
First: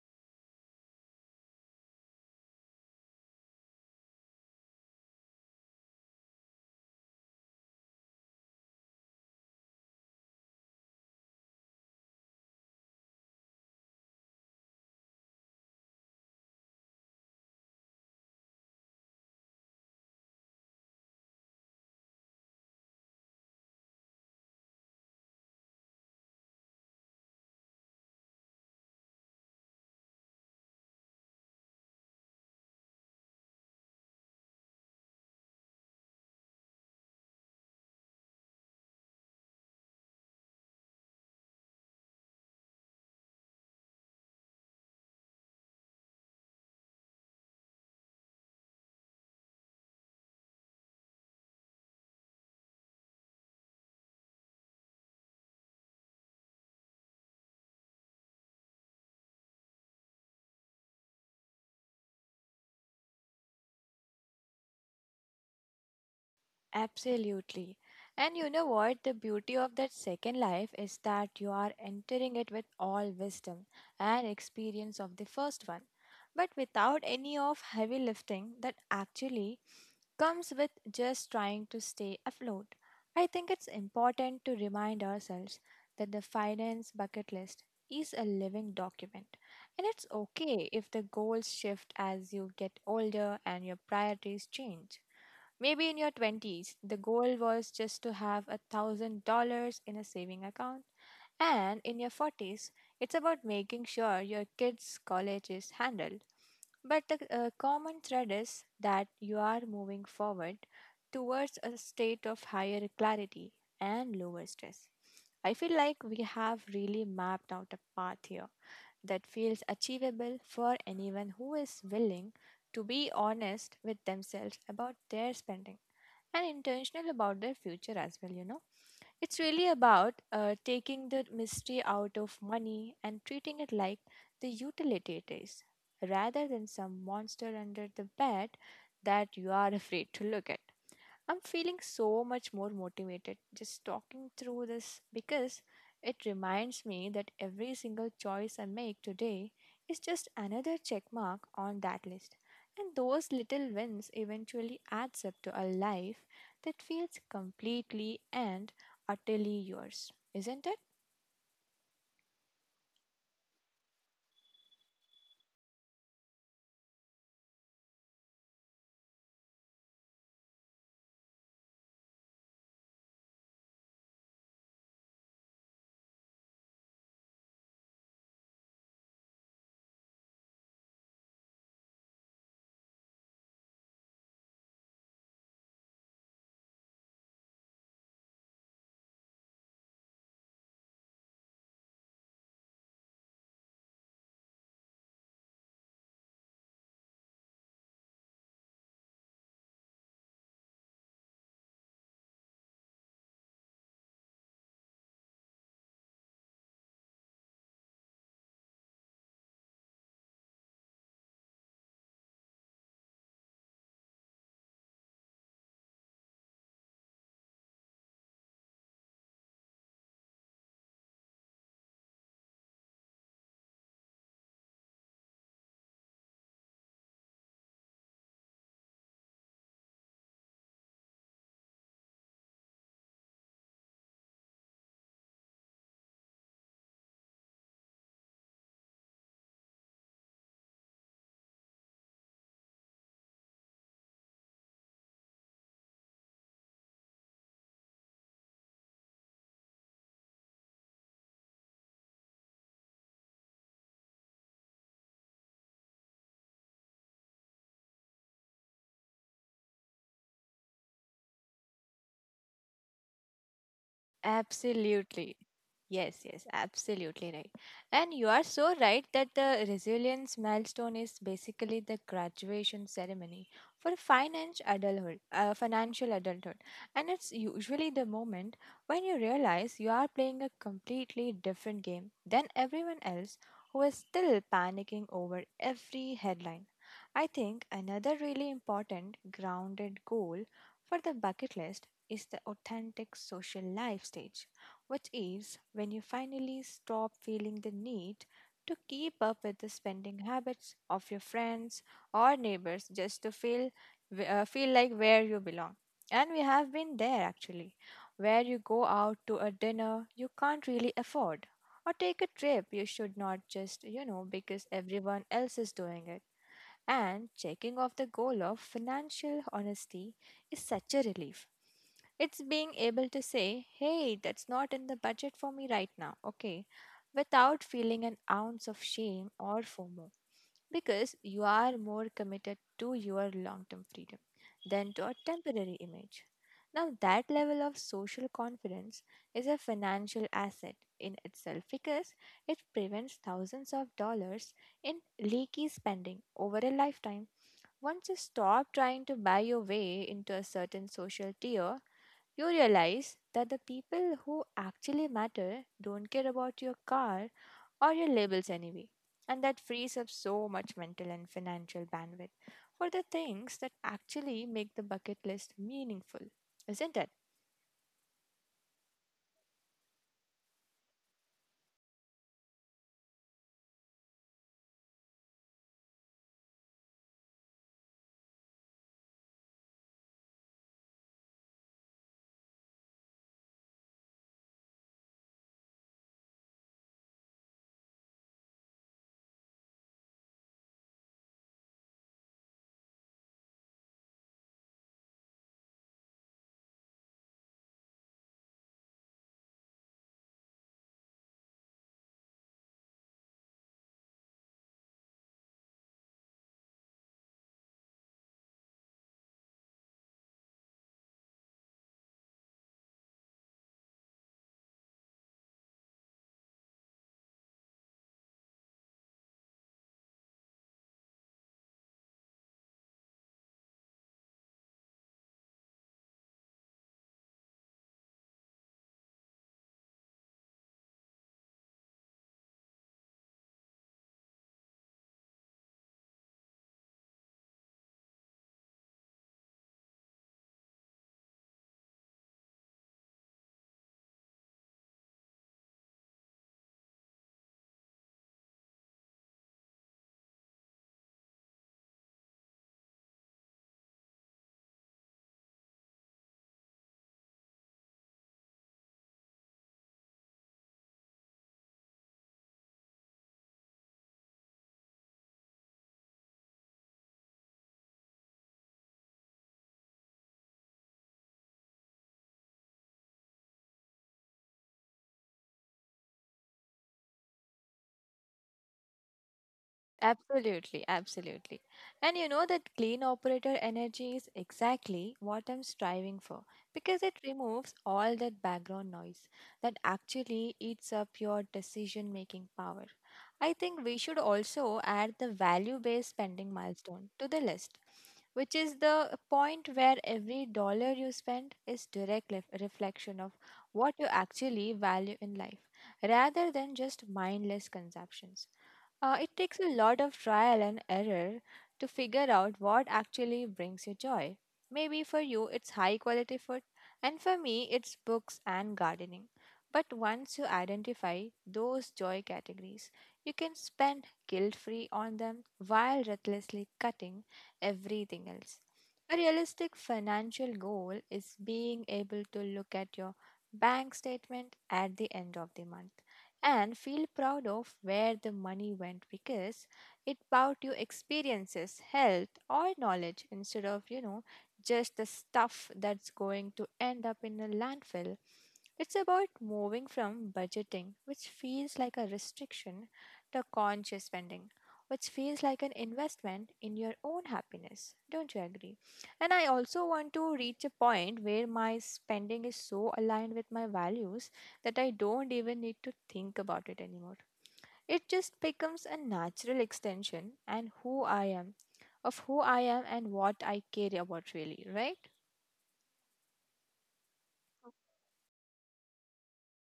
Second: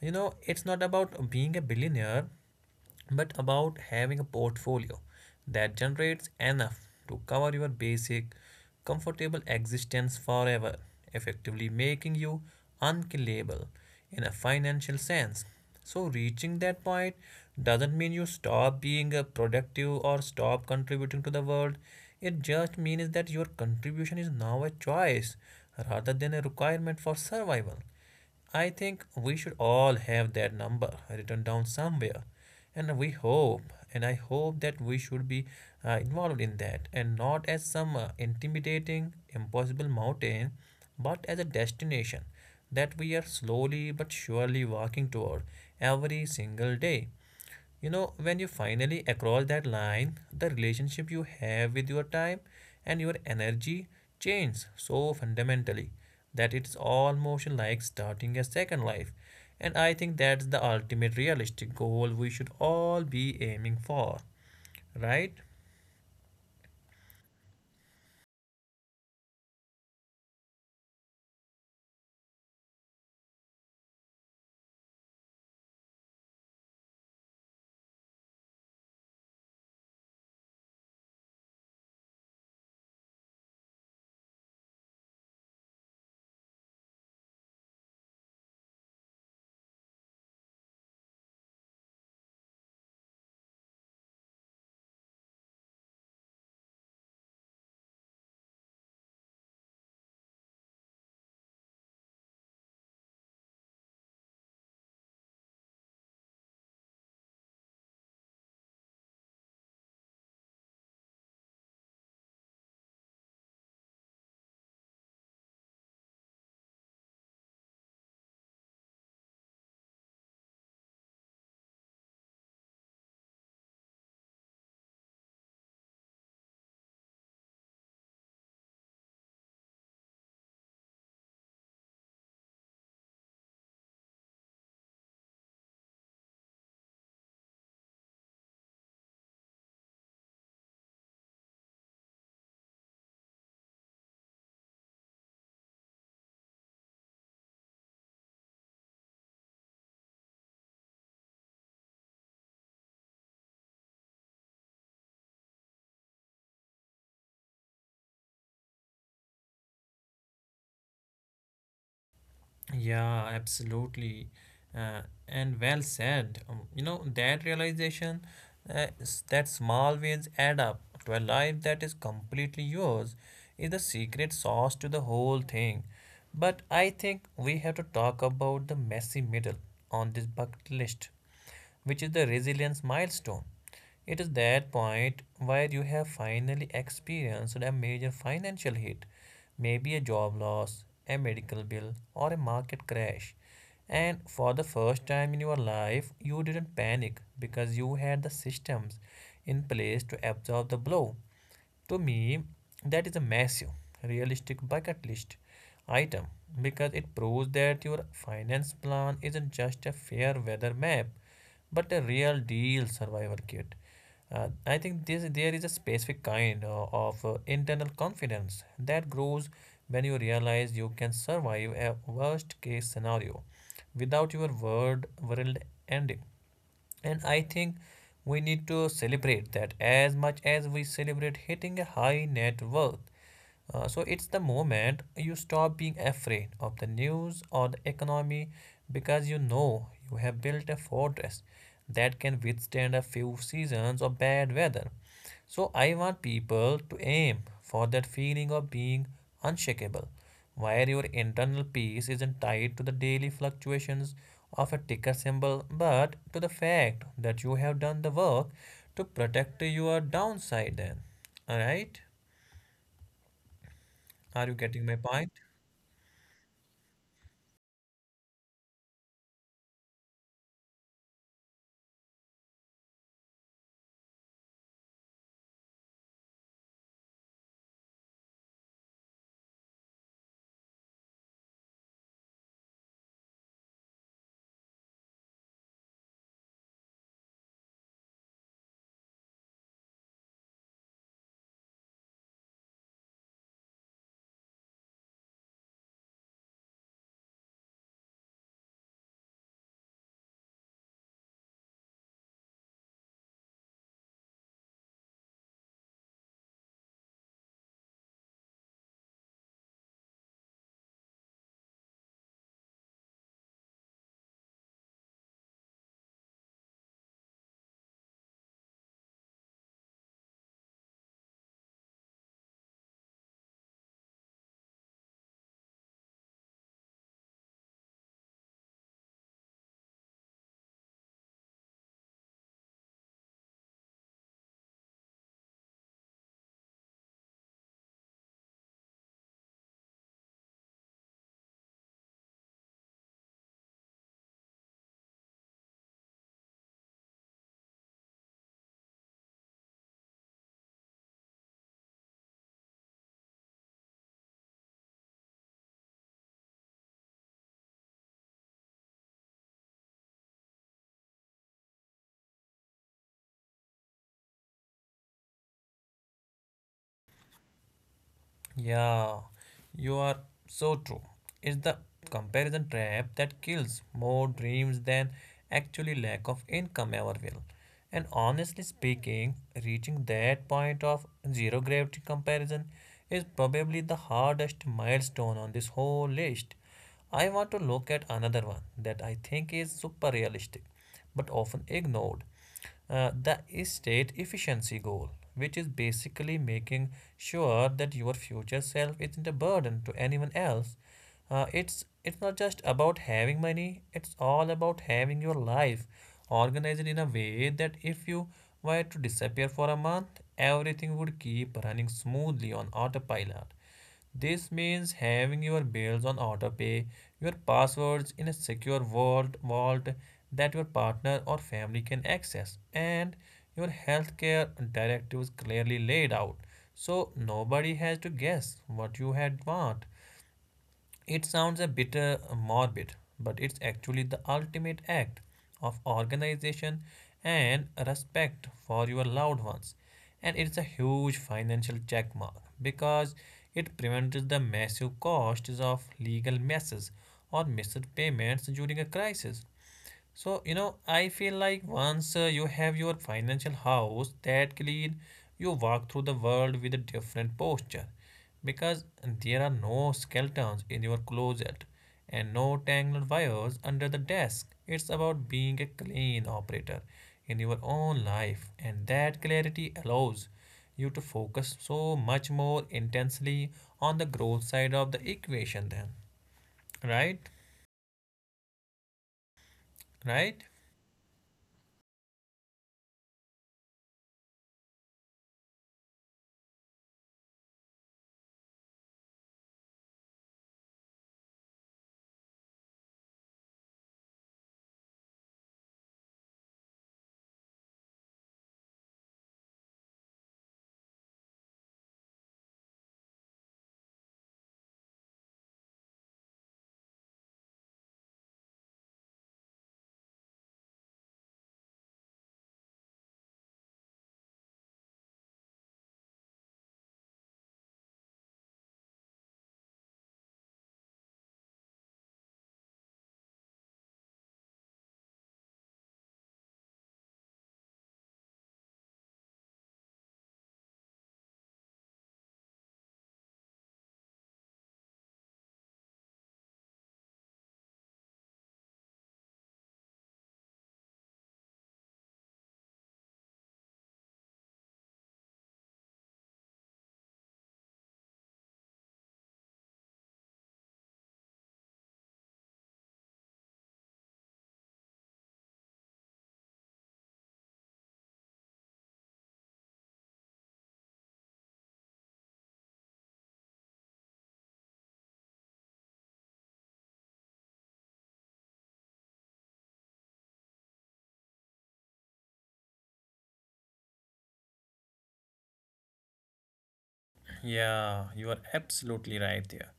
S1: You know, it's not about being a billionaire, but about having a portfolio that generates enough to cover your basic, comfortable existence forever, effectively making you unkillable in a financial sense. So, reaching that point doesn't mean you stop being productive or stop contributing to the world. It just means that your contribution is now a choice rather than a requirement for survival. I think we should all have that number written down somewhere. And we hope, and I hope that we should be involved in that, and not as some intimidating, impossible mountain, but as a destination that we are slowly but surely walking toward every single day. You know, when you finally across that line, the relationship you have with your time and your energy changes so fundamentally that it's almost like starting a second life. And I think that's the ultimate realistic goal we should all be aiming for, right?
S2: Absolutely. And you know what? The beauty of that second life is that you are entering it with all wisdom and experience of the first one, but without any of heavy lifting that actually comes with just trying to stay afloat. I think it's important to remind ourselves that the finance bucket list is a living document, and it's okay if the goals shift as you get older and your priorities change. Maybe in your 20s, the goal was just to have $1,000 in a saving account, and in your 40s, it's about making sure your kids' college is handled. But the common thread is that you are moving forward towards a state of higher clarity and lower stress. I feel like we have really mapped out a path here that feels achievable for anyone who is willing to be honest with themselves about their spending and intentional about their future as well, you know. It's really about taking the mystery out of money and treating it like the utility it is, rather than some monster under the bed that you are afraid to look at. I'm feeling so much more motivated just talking through this because it reminds me that every single choice I make today is just another check mark on that list. And those little wins eventually adds up to a life that feels completely and utterly yours, isn't it?
S1: Yeah, absolutely. And well said. You know, that realization that small wins add up to a life that is completely yours is the secret sauce to the whole thing. But I think we have to talk about the messy middle on this bucket list, which is the resilience milestone. It is that point where you have finally experienced a major financial hit, maybe a job loss, a medical bill, or a market crash. And for the first time in your life, you didn't panic because you had the systems in place to absorb the blow. To me, that is a massive, realistic bucket list item because it proves that your finance plan isn't just a fair weather map but a real deal survival kit. I think this there is a specific kind of internal confidence that grows when you realize you can survive a worst case scenario without your world ending. And I think we need to celebrate that as much as we celebrate hitting a high net worth. So it's the moment you stop being afraid of the news or the economy because you know you have built a fortress that can withstand a few seasons of bad weather. So I want people to aim for that feeling of being unshakable, where your internal peace isn't tied to the daily fluctuations of a ticker symbol, but to the fact that you have done the work to protect your downside. Then, all right? Are you getting my
S2: Absolutely.
S1: point?
S2: Yes, yes, absolutely right. And you are so right that the resilience milestone is basically the graduation ceremony for financial adulthood. And it's usually the moment when you realize you are playing a completely different game than everyone else who is still panicking over every headline. I think another really important grounded goal for the bucket list is the authentic social life stage, which is when you finally stop feeling the need to keep up with the spending habits of your friends or neighbors just to feel, like where you belong. And we have been there actually, where you go out to a dinner you can't really afford or take a trip you should not, just, you know, because everyone else is doing it. And checking off the goal of financial honesty is such a relief. It's being able to say, hey, that's not in the budget for me right now, okay, without feeling an ounce of shame or FOMO, because you are more committed to your long term freedom than to a temporary image. Now, that level of social confidence is a financial asset in itself, because it prevents thousands of dollars in leaky spending over a lifetime. Once you stop trying to buy your way into a certain social tier, you realize that the people who actually matter don't care about your car or your labels anyway. And that frees up so much mental and financial bandwidth for the things that actually make the bucket list meaningful, isn't it?
S1: Yeah, you are so true. It's the comparison trap that kills more dreams than actually lack of income ever will. And honestly speaking, reaching that point of zero gravity comparison is probably the hardest milestone on this whole list. I want to look at another one that I think is super realistic but often ignored, the estate efficiency goal, which is basically making sure that your future self isn't a burden to anyone else. It's not just about having money; it's all about having your life organized in a way that if you were to disappear for a month, everything would keep running smoothly on autopilot. This means having your bills on autopay, your passwords in a secure vault that your partner or family can access, and your healthcare directives clearly laid out, so nobody has to guess what you had want. It sounds a bit morbid, but it's actually the ultimate act of organization and respect for your loved ones. And it's a huge financial checkmark because it prevents the massive costs of legal messes or missed payments during a crisis. So, you know, I feel like once you have your financial house that clean, you walk through the world with a different posture because there are no skeletons in your closet and no tangled wires under the desk. It's about being a clean operator in your own life, and that clarity allows you to focus so much more intensely on the growth side of the equation, then, right? Right?
S2: Absolutely, absolutely. And you know that clean operator energy is exactly what I'm striving for, because it removes all that background noise that actually eats up your decision making power. I think we should also add the value based spending milestone to the list, which is the point where every dollar you spend is reflection of what you actually value in life rather than just mindless consumptions. It takes a lot of trial and error to figure out what actually brings you joy. Maybe for you it's high quality food, and for me it's books and gardening. But once you identify those joy categories, you can spend guilt free on them while recklessly cutting everything else. A realistic financial goal is being able to look at your bank statement at the end of the month and feel proud of where the money went because it bought you experiences, health, or knowledge instead of, you know, just the stuff that's going to end up in a landfill. It's about moving from budgeting, which feels like a restriction, to conscious spending, which feels like an investment in your own happiness. Don't you agree? And I also want to reach a point where my spending is so aligned with my values that I don't even need to think about it anymore. It just becomes a natural extension and who I am, of who I am and what I care about, really, right?
S1: Yeah, you are absolutely right there.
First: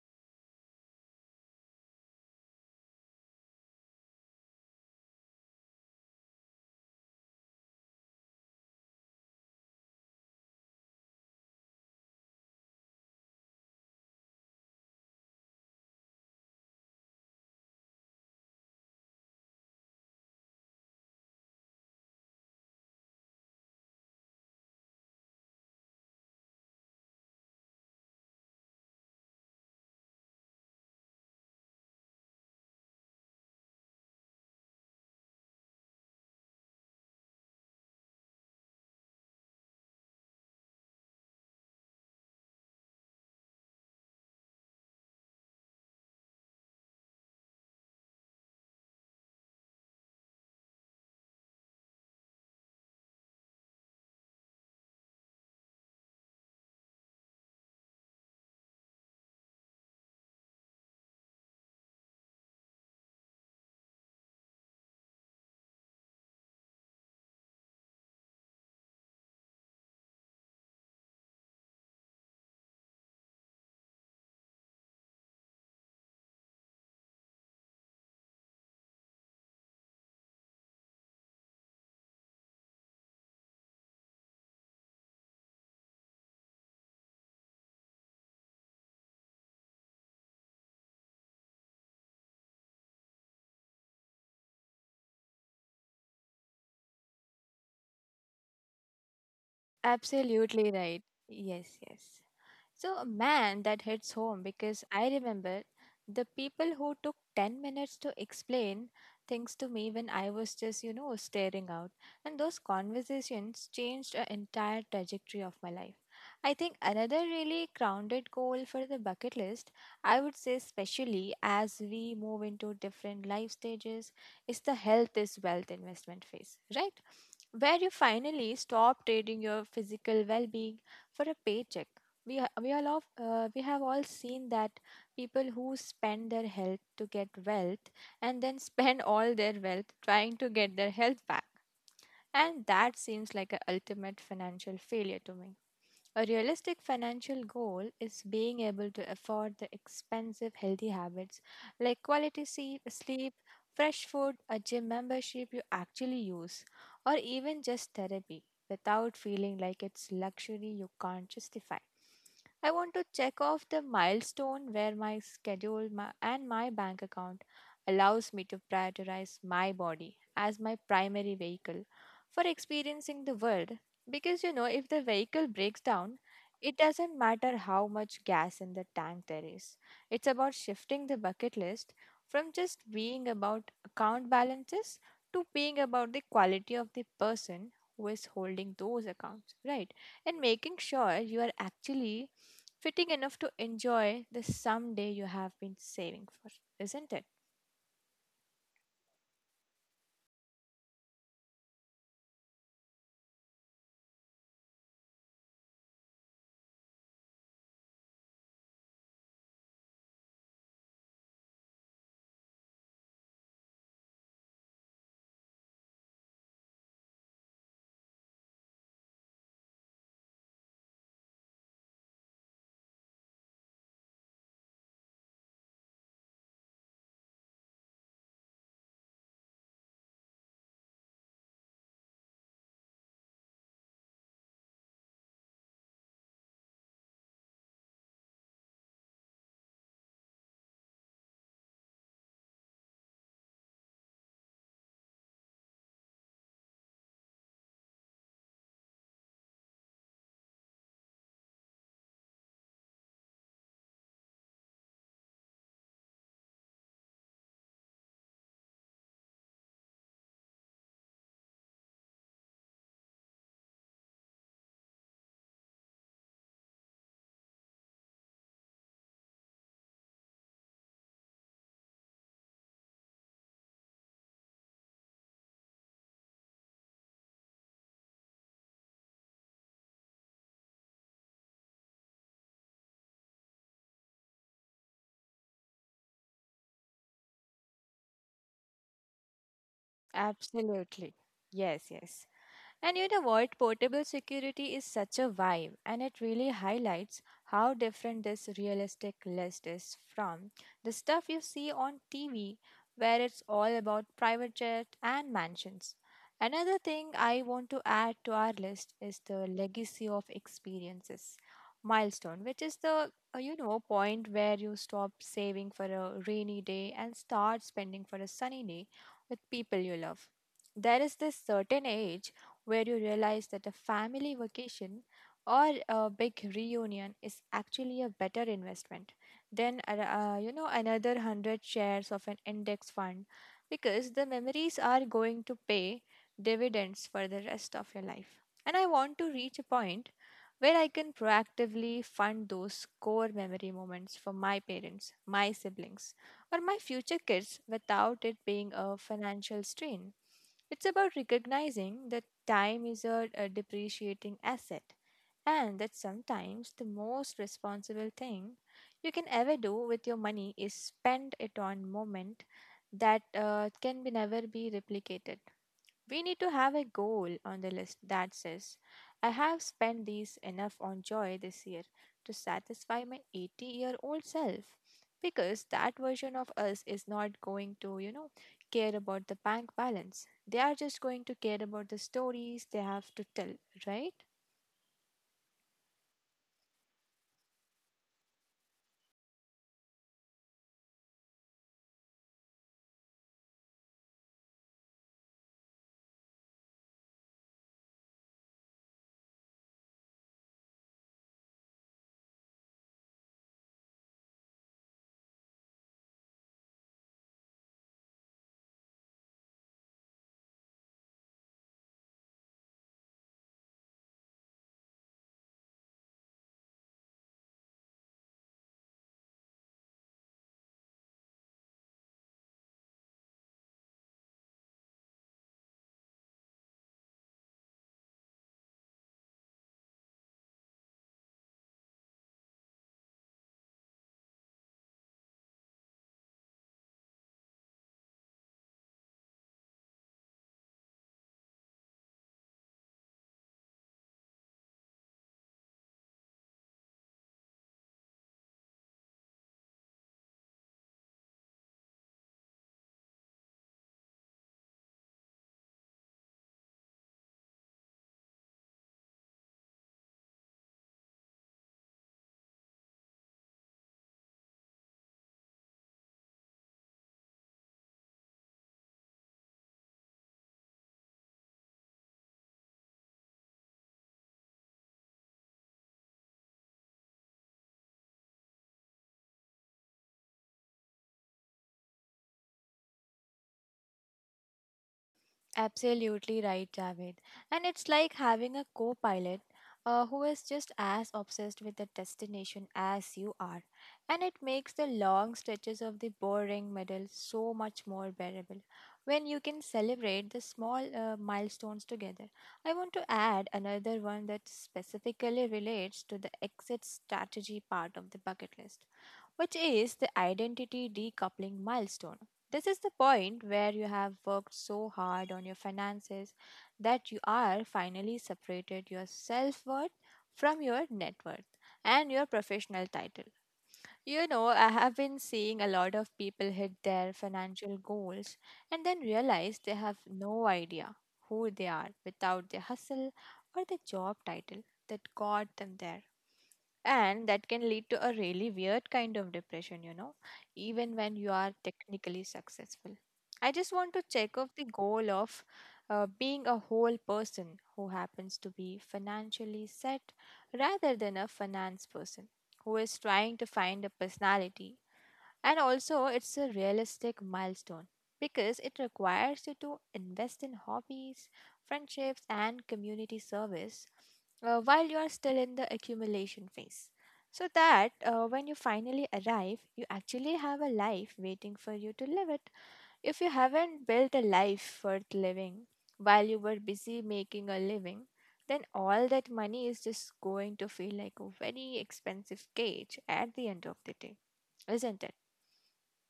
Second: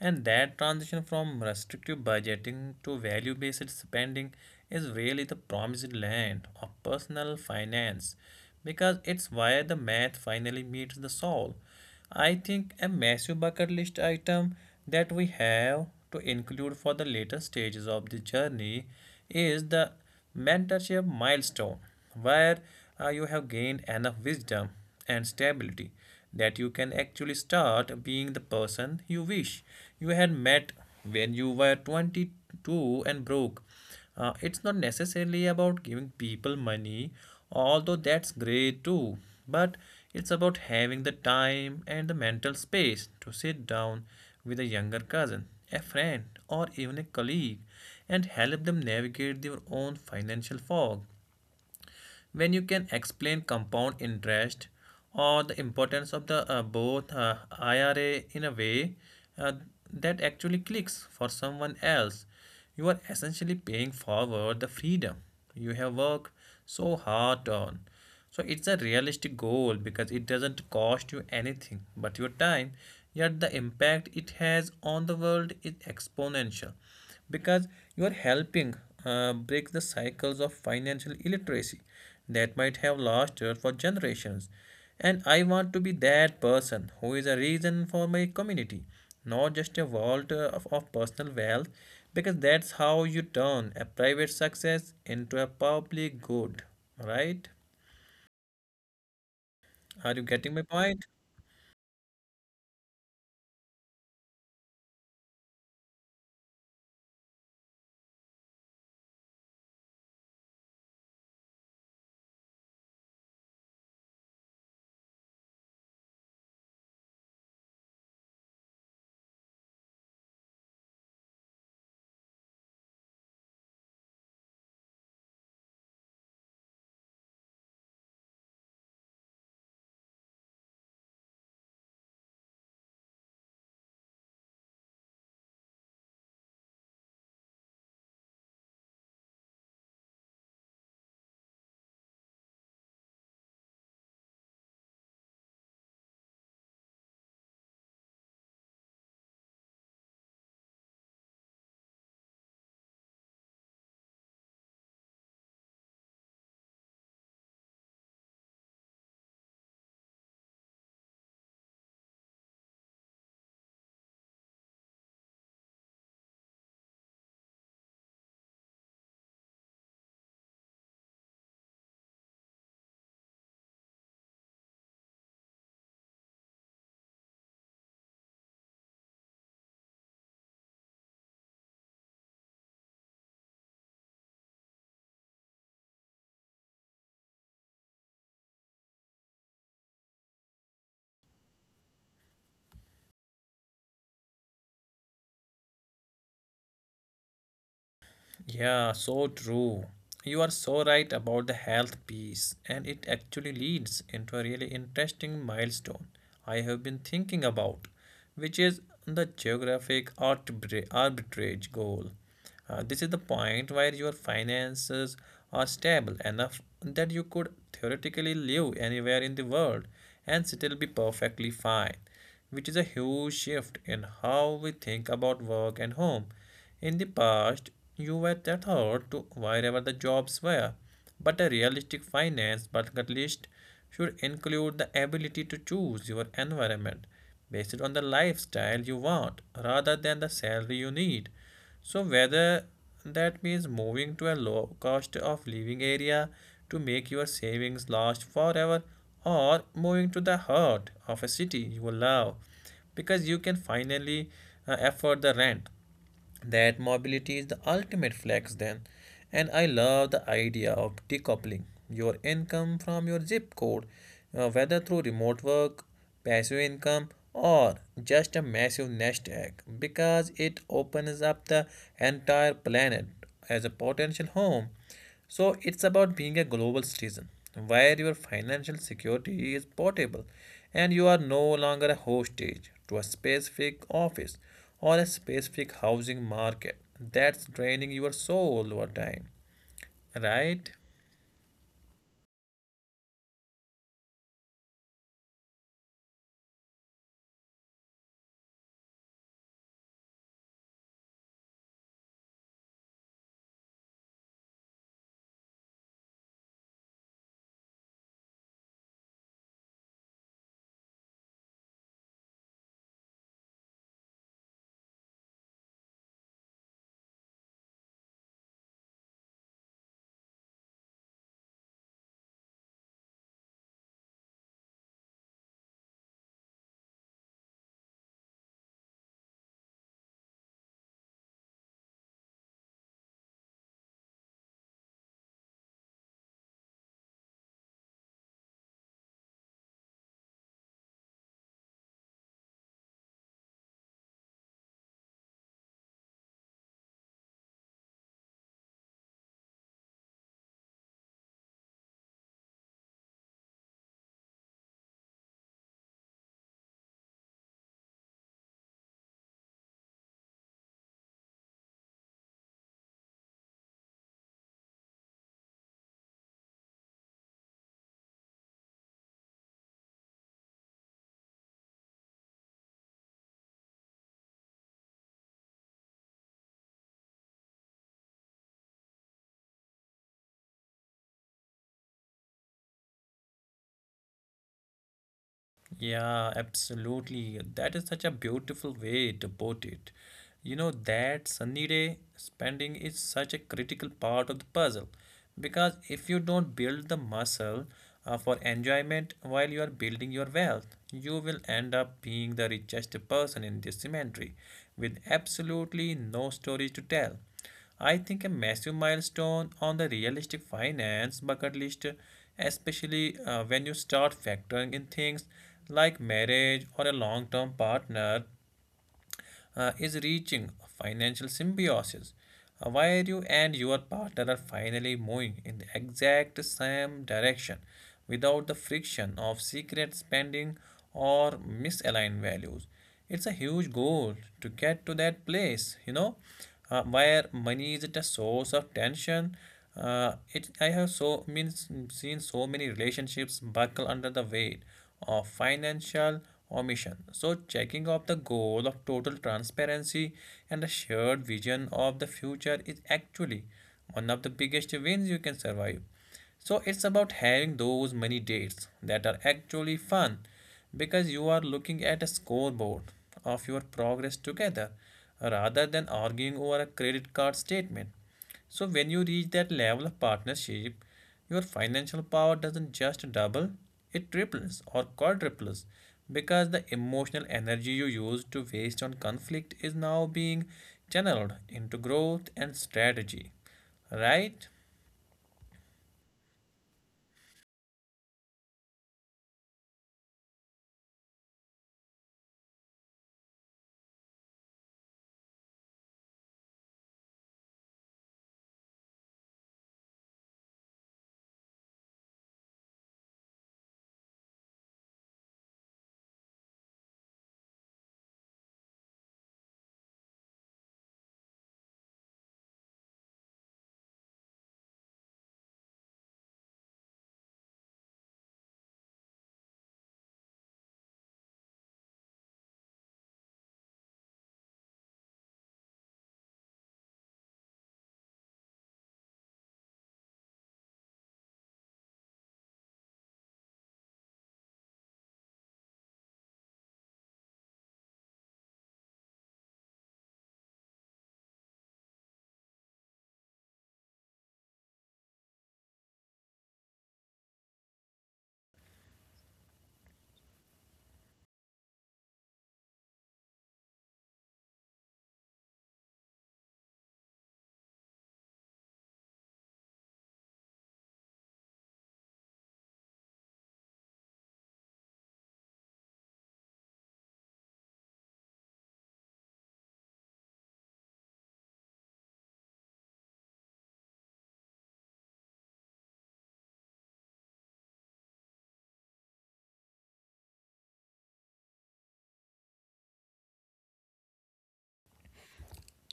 S1: And that transition from restrictive budgeting to value based spending is really the promised land of personal finance because it's where the math finally meets the soul. I think a massive bucket list item that we have to include for the later stages of the journey is the mentorship milestone, where you have gained enough wisdom and stability that you can actually start being the person you wish you had met when you were 22 and broke. It's not necessarily about giving people money, although that's great too, but it's about having the time and the mental space to sit down with a younger cousin, a friend, or even a colleague and help them navigate their own financial fog when you can explain compound interest or the importance of the both IRA in a way uh, that actually clicks for someone else. You are essentially paying forward the freedom you have worked so hard on. So it's a realistic goal because it doesn't cost you anything but your time, yet the impact it has on the world is exponential because you are helping break the cycles of financial illiteracy that might have lasted for generations. And I want to be that person who is a reason for my community, not just a vault of personal wealth, because that's how you turn a private success into a public good. Right? Are you getting my
S2: Absolutely right.
S1: point?
S2: Yes, yes. So, man, that hits home because I remember the people who took 10 minutes to explain things to me when I was just, you know, staring out. And those conversations changed an entire trajectory of my life. I think another really grounded goal for the bucket list, I would say, especially as we move into different life stages, is the health is wealth investment phase, right? Where you finally stop trading your physical well being for a paycheck. We ha- we all of, We have all seen that people who spend their health to get wealth and then spend all their wealth trying to get their health back, and that seems like a ultimate financial failure to me. A realistic financial goal is being able to afford the expensive healthy habits like quality sleep, fresh food, a gym membership you actually use, or even just therapy without feeling like it's luxury you can't justify. I want to check off the milestone where my schedule my, and my bank account allows me to prioritize my body as my primary vehicle for experiencing the world because, you know, if the vehicle breaks down, it doesn't matter how much gas in the tank there is. It's about shifting the bucket list from just being about account balances to being about the quality of the person who is holding those accounts, right? And making sure you are actually fitting enough to enjoy the someday you have been saving for, isn't it?
S1: Yeah, so true. You are so right about the health piece, and it actually leads into a really interesting milestone I have been thinking about, which is the arbitrage goal. This is the point where your finances are stable enough that you could theoretically live anywhere in the world and still be perfectly fine, which is a huge shift in how we think about work and home. In the past, you were tethered to wherever the jobs were, but a realistic finance bucket list should include the ability to choose your environment based on the lifestyle you want rather than the salary you need. So, whether that means moving to a low cost of living area to make your savings last forever, or moving to the heart of a city you love because you can finally afford the rent, that mobility is the ultimate flex then. And I love the idea of decoupling your income from your zip code, whether through remote work, passive income, or just a massive nest egg, because it opens up the entire planet as a potential home. So it's about being a global citizen where your financial security is portable and you are no longer a hostage to a specific office or a specific housing market that's draining your soul over time, right?
S2: Absolutely. Yes, yes. And you know what? Portable security is such a vibe, and it really highlights how different this realistic list is from the stuff you see on TV, where it's all about private jet and mansions. Another thing I want to add to our list is the legacy of experiences milestone, which is the point where you stop saving for a rainy day and start spending for a sunny day with people you love. There is this certain age where you realize that a family vacation or a big reunion is actually a better investment than another 100 shares of an index fund, because the memories are going to pay dividends for the rest of your life. And I want to reach a point where I can proactively fund those core memory moments for my parents, my siblings, or my future kids without it being a financial strain. It's about recognizing that time is a depreciating asset, and that sometimes the most responsible thing you can ever do with your money is spend it on moment that can be never be replicated. We need to have a goal on the list that says, I have spent these enough on joy this year to satisfy my 80-year-old year old self. Because that version of us is not going to, care about the bank balance. They are just going to care about the stories they have to tell, right?
S1: Yeah, absolutely. That is such a beautiful way to put it. You know, that sunny day spending is such a critical part of the puzzle because if you don't build the muscle for enjoyment while you are building your wealth, you will end up being the richest person in this cemetery with absolutely no stories to tell. I think a massive milestone on the realistic finance bucket list, especially when you start factoring in things like marriage or a long term partner, is reaching financial symbiosis, where you and your partner are finally moving in the exact same direction without the friction of secret spending or misaligned values. It's a huge goal to get to that place, you know, where money isn't a source of tension. It I have so means seen so many relationships buckle under the weight of financial omission. So, checking of the goal of total transparency and a shared vision of the future is actually one of the biggest wins you can survive. So, it's about having those many dates that are actually fun because you are looking at a scoreboard of your progress together rather than arguing over a credit card statement. So, when you reach that level of partnership, your financial power doesn't just double, it triples or quadruples because the emotional energy you used to waste on conflict is now being channeled into growth and strategy. Right?
S2: Absolutely right, Javed. And it's like having a co pilot who is just as obsessed with the destination as you are. And it makes the long stretches of the boring middle so much more bearable when you can celebrate the small milestones together. I want to add another one that specifically relates to the exit strategy part of the bucket list, which is the identity decoupling milestone. This is the point where you have worked so hard on your finances that you are finally separated your self worth from your net worth and your professional title. You know, I have been seeing a lot of people hit their financial goals and then realize they have no idea who they are without their hustle or the job title that got them there, and that can lead to a really weird kind of depression, you know, even when you are technically successful. I just want to check off the goal of being a whole person who happens to be financially set rather than a finance person who is trying to find a personality. And also, it's a realistic milestone because it requires you to invest in hobbies, friendships, and community service while you are still in the accumulation phase. So that when you finally arrive, you actually have a life waiting for you to live it. If you haven't built a life worth living while you were busy making a living, then all that money is just going to feel like a very expensive cage at the end of the day, isn't it?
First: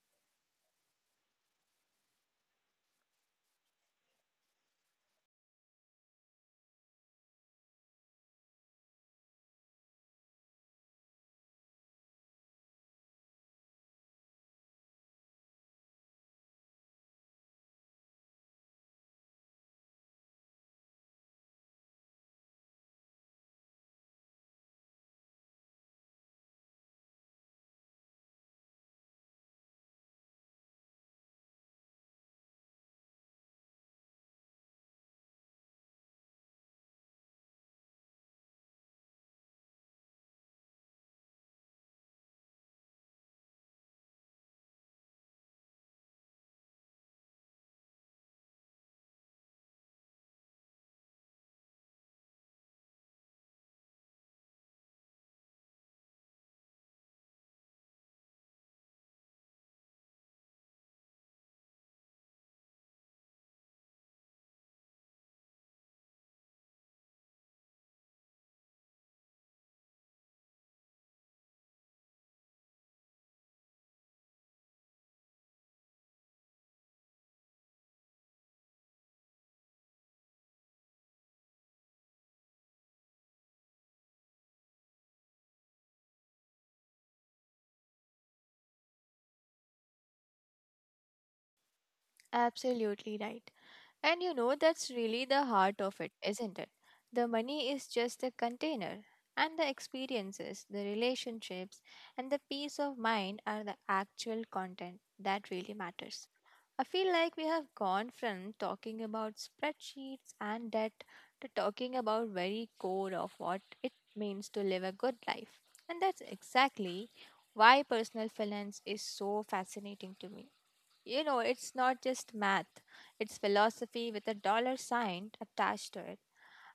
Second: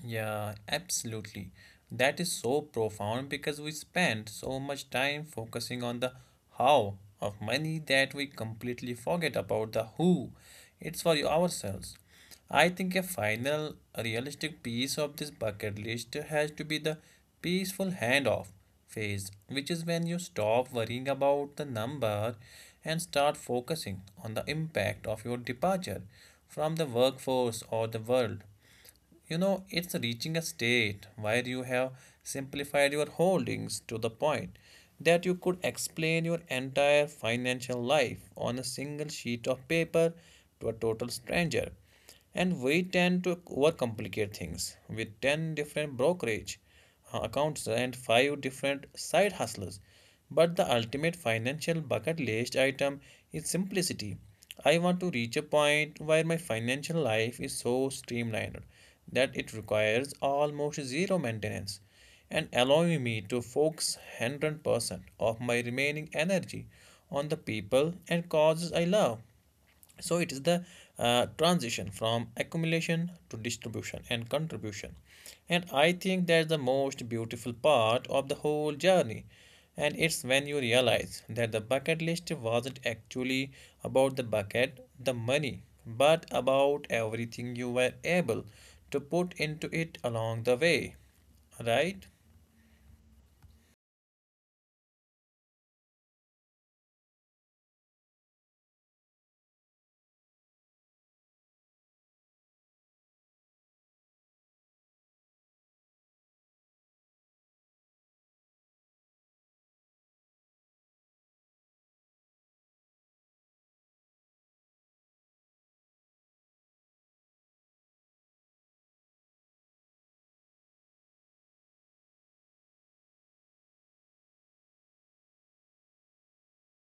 S1: Yeah, absolutely. That is so profound because we spend so much time focusing on the how of money that we completely forget about the who. It's for ourselves. I think a final realistic piece of this bucket list has to be the peaceful handoff phase, which is when you stop worrying about the number and start focusing on the impact of your departure from the workforce or the world. You know, it's reaching a state where you have simplified your holdings to the point that you could explain your entire financial life on a single sheet of paper to a total stranger. And we tend to overcomplicate things with 10 different brokerage accounts and five different side hustlers. But the ultimate financial bucket list item is simplicity. I want to reach a point where my financial life is so streamlined that it requires almost zero maintenance and allowing me to focus 100% of my remaining energy on the people and causes I love. So it is the transition from accumulation to distribution and contribution. And I think that's the most beautiful part of the whole journey, and it's when you realize that the bucket list wasn't actually about the bucket, the money, but about everything you were able to put into it along the way, right?
S2: Absolutely right. And you know, that's really the heart of it, isn't it? The money is just the container, and the experiences, the relationships, and the peace of mind are the actual content that really matters. I feel like we have gone from talking about spreadsheets and debt to talking about very core of what it means to live a good life. And that's exactly why personal finance is so fascinating to me. You know, it's not just math, it's philosophy with a dollar sign attached to it.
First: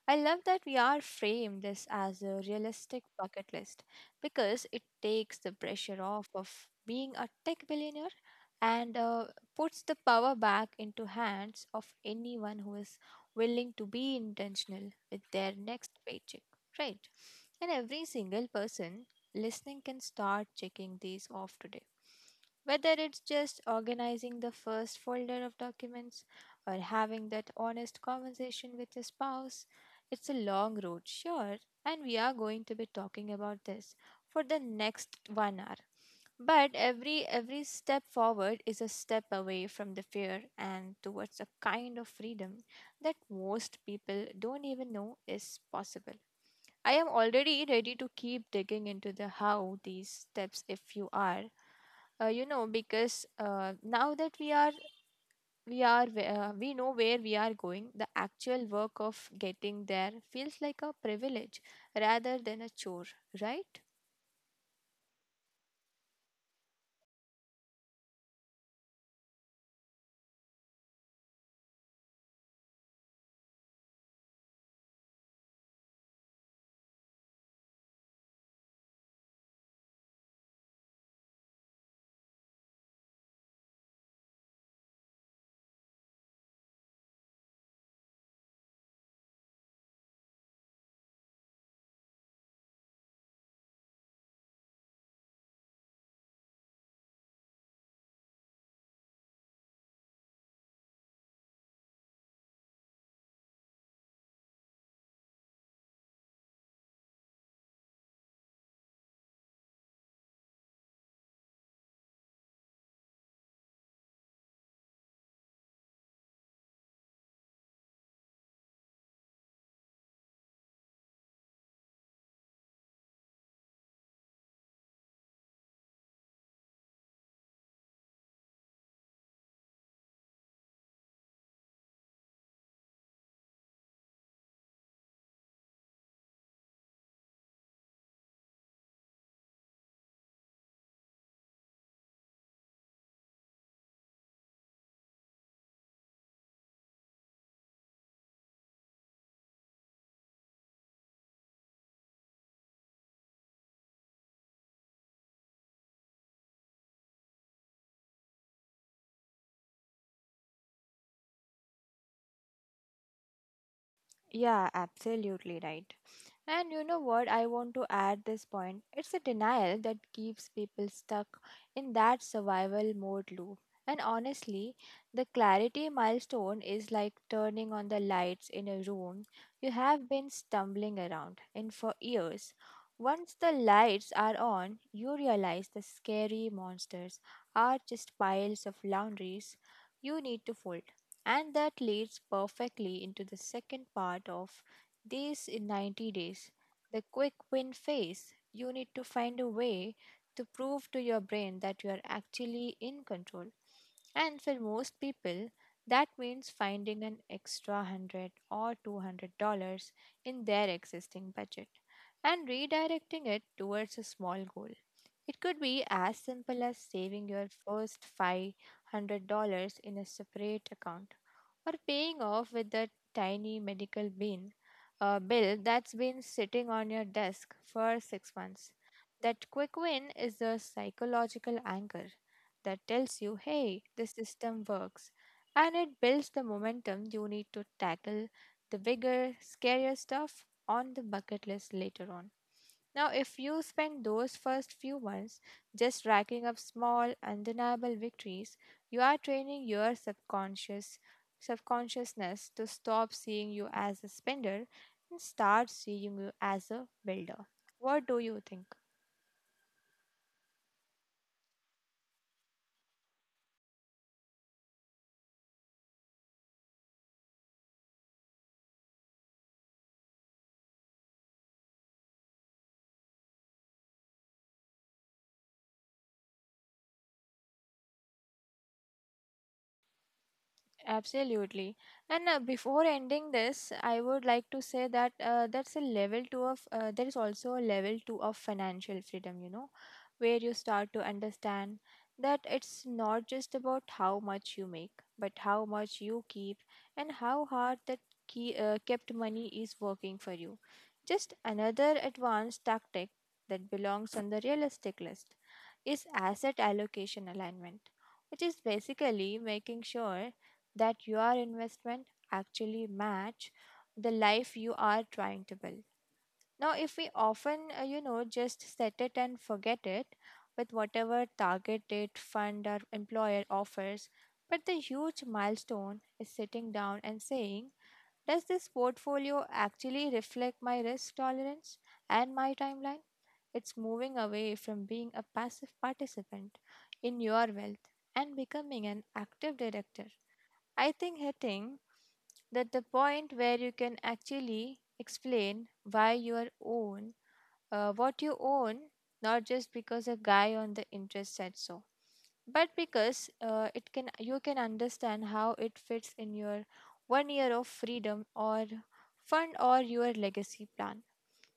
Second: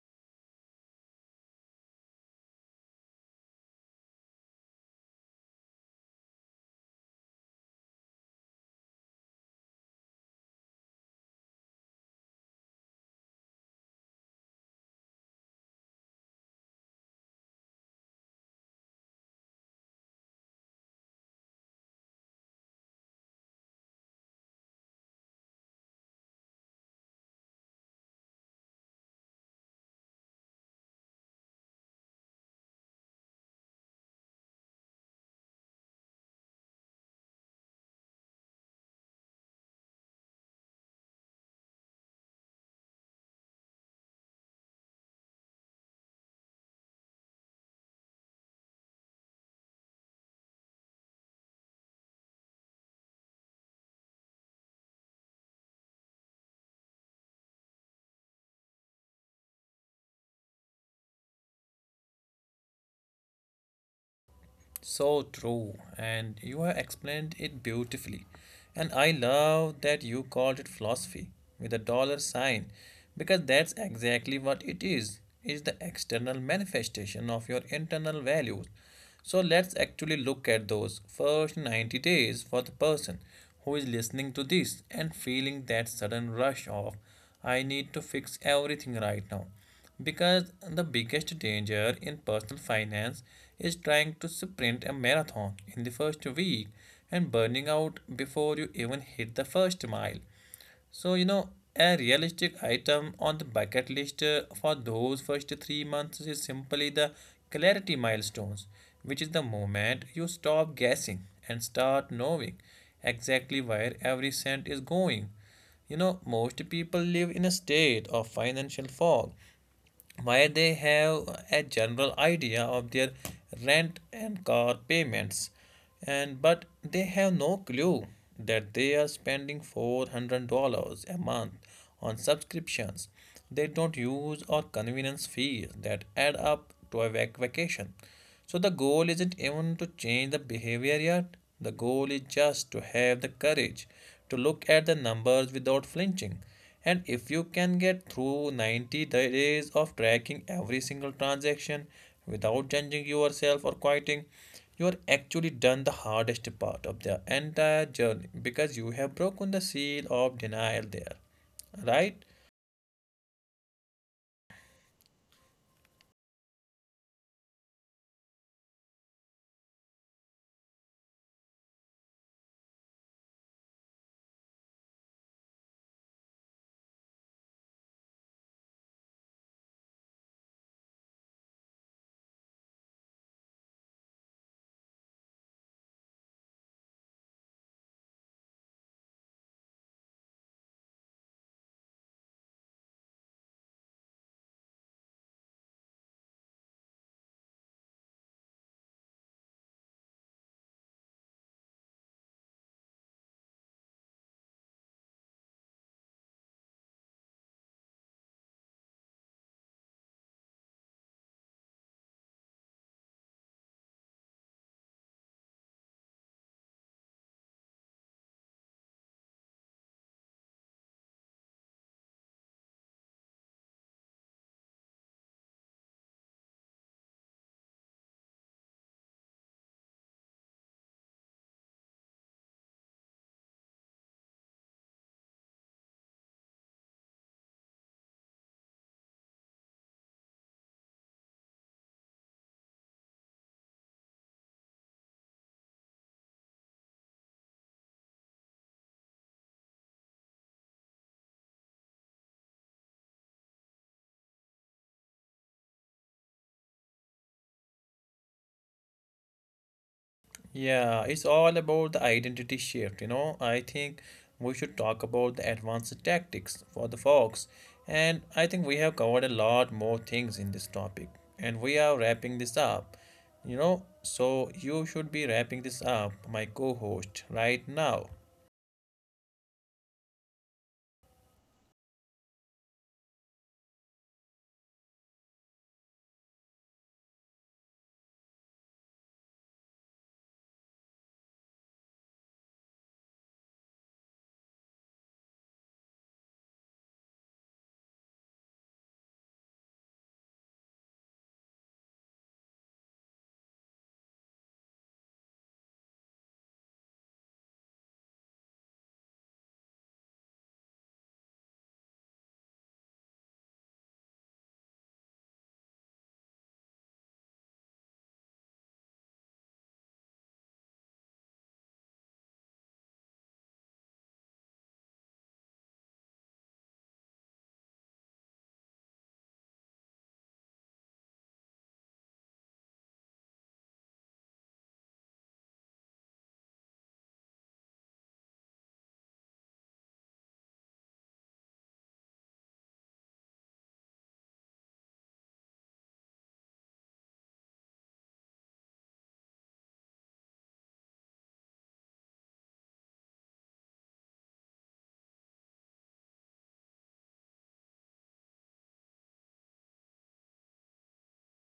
S2: I love that we are framed this as a realistic bucket list because it takes the pressure off of being a tech billionaire and puts the power back into hands of anyone who is willing to be intentional with their next paycheck, right? And every single person listening can start checking these off today. Whether it's just organizing the first folder of documents or having that honest conversation with your spouse, it's a long road, sure, and we are going to be talking about this for the next 1 hour. But every step forward is a step away from the fear and towards a kind of freedom that most people don't even know is possible. I am already ready to keep digging into the how these steps if you are. You know, because now that we know where we are going, the actual work of getting there feels like a privilege rather than a chore, right?
S1: So true, and you have explained it beautifully. And I love that you called it philosophy with a dollar sign because that's exactly what it is. It's the external manifestation of your internal values. So let's actually look at those first 90 days for the person who is listening to this and feeling that sudden rush of, I need to fix everything right now. Because the biggest danger in personal finance is trying to sprint a marathon in the first week and burning out before you even hit the first mile. So, you know, a realistic item on the bucket list for those first 3 months is simply the clarity milestones, which is the moment you stop guessing and start knowing exactly where every cent is going. You know, most people live in a state of financial fog why they have a general idea of their rent and car payments, and but they have no clue that they are spending $400 a month on subscriptions they don't use, or convenience fees that add up to a vacation. So the goal isn't even to change the behavior yet. The goal is just to have the courage to look at the numbers without flinching. And if you can get through 90 days of tracking every single transaction without judging yourself or quitting, you are actually done the hardest part of the entire journey because you have broken the seal of denial there. Right?
S2: Yeah, absolutely right. And you know what? I want to add this point. It's a denial that keeps people stuck in that survival mode loop. And honestly, the clarity milestone is like turning on the lights in a room you have been stumbling around in for years. Once the lights are on, you realize the scary monsters are just piles of laundries you need to fold. And that leads perfectly into the second part of these in 90 days, the quick win phase. You need to find a way to prove to your brain that you are actually in control. And for most people, that means finding an extra 100 or $200 in their existing budget and redirecting it towards a small goal. It could be as simple as saving your first $500 in a separate account or paying off with that tiny medical bill that's been sitting on your desk for 6 months. That quick win is the psychological anchor that tells you, hey, the system works, and it builds the momentum you need to tackle the bigger, scarier stuff on the bucket list later on. Now, if you spend those first few months just racking up small, undeniable victories, you are training your subconsciousness to stop seeing you as a spender and start seeing you as a builder. What do you think?
S1: Yeah, it's all about the identity shift, you know. I think we should talk about the advanced tactics for the fox. And I think we have covered a lot more things in this topic. And we are wrapping this up, you know. So you should be wrapping this up, my co host, right now.
S2: Absolutely. And before ending this, I would like to say that that's a level two of, there is also a level two of financial freedom, you know, where you start to understand that it's not just about how much you make, but how much you keep and how hard that kept money is working for you. Just another advanced tactic that belongs on the realistic list is asset allocation alignment, which is basically making sure that your investment actually match the life you are trying to build. Now, if we often, you know, just set it and forget it with whatever target date fund or employer offers. But the huge milestone is sitting down and saying, does this portfolio actually reflect my risk tolerance and my timeline? It's moving away from being a passive participant in your wealth and becoming an active director. I think hitting that the point where you can actually explain why you are own what you own, not just because a guy on the interest said so, but because it can you can understand how it fits in your 1 year of freedom or fund or your legacy plan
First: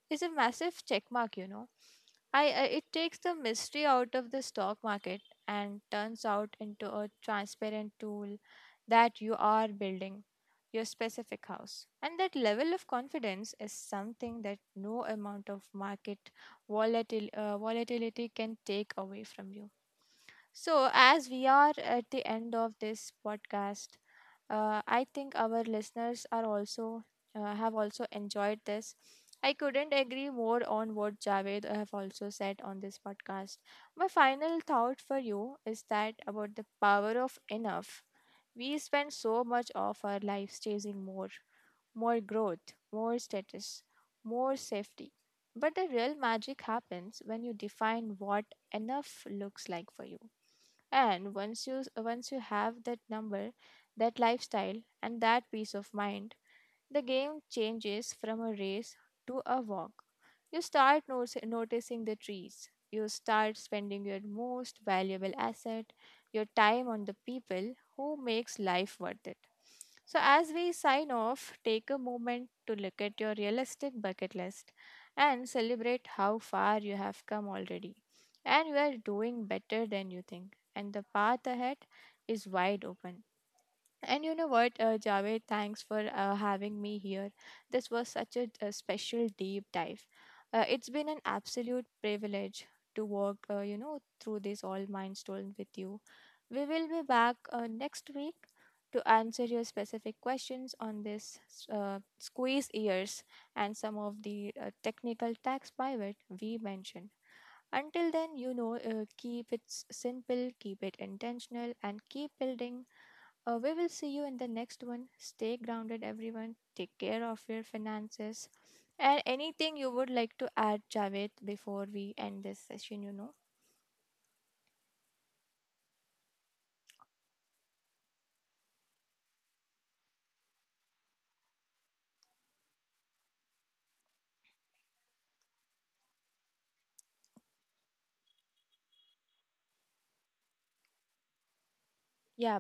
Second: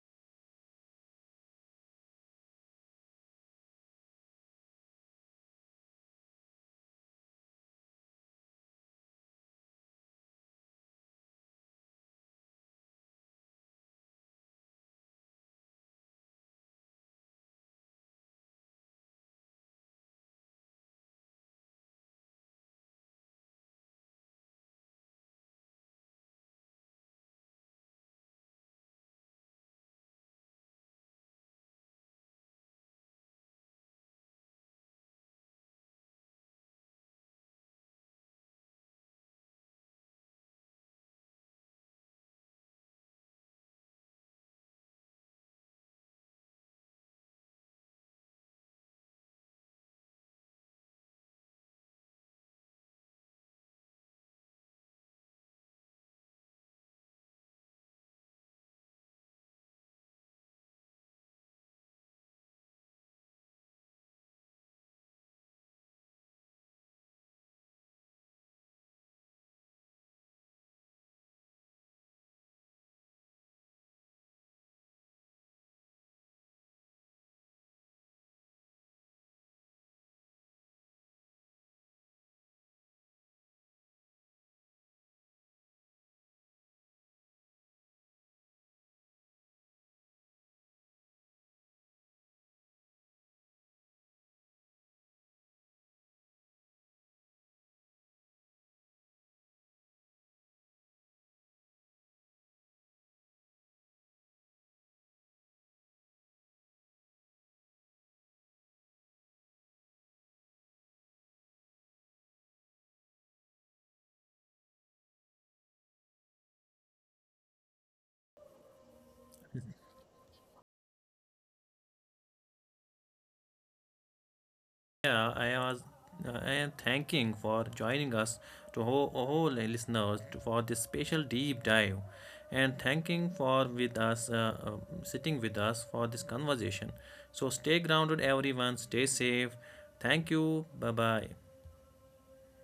S2: is a massive check mark, you know. I it takes the mystery out of the stock market and turns out into a transparent tool that you are building your specific house. And that level of confidence is something that no amount of market volatility can take away from you. So, as we are at the end of this podcast, I think our listeners are also have also enjoyed this. I couldn't agree more on what Javed have also said on this podcast. My final thought for you is that about the power of enough. We spend so much of our lives chasing more, more growth, more status, more safety. But the real magic happens when you define what enough looks like for you. And once you have that number, that lifestyle, and that peace of mind, the game changes from a race to a walk. You start noticing the trees. You start spending your most valuable asset, your time, on the people who makes life worth it. So as we sign off, take a moment to look at your realistic bucket list and celebrate how far you have come already. And you are doing better than you think. And the path ahead is wide open. And you know what, Javed, thanks for having me here. This was such a special deep dive. It's been an absolute privilege to walk, through this all milestone with you. We will be back next week to answer your specific questions on this squeeze ears and some of the technical tax pivot we mentioned. Until then, you know, keep it simple, keep it intentional, and keep building. We will see you in the next one. Stay grounded, everyone. Take care of your finances. And anything you would like to add, Javed, before we end this session, you know?
S1: Yeah, I was I am thanking for joining us to all listeners for this special deep dive and thanking for with us uh, sitting with us for this conversation. So stay grounded everyone, stay safe. Thank you. Bye-bye.
S2: Yeah.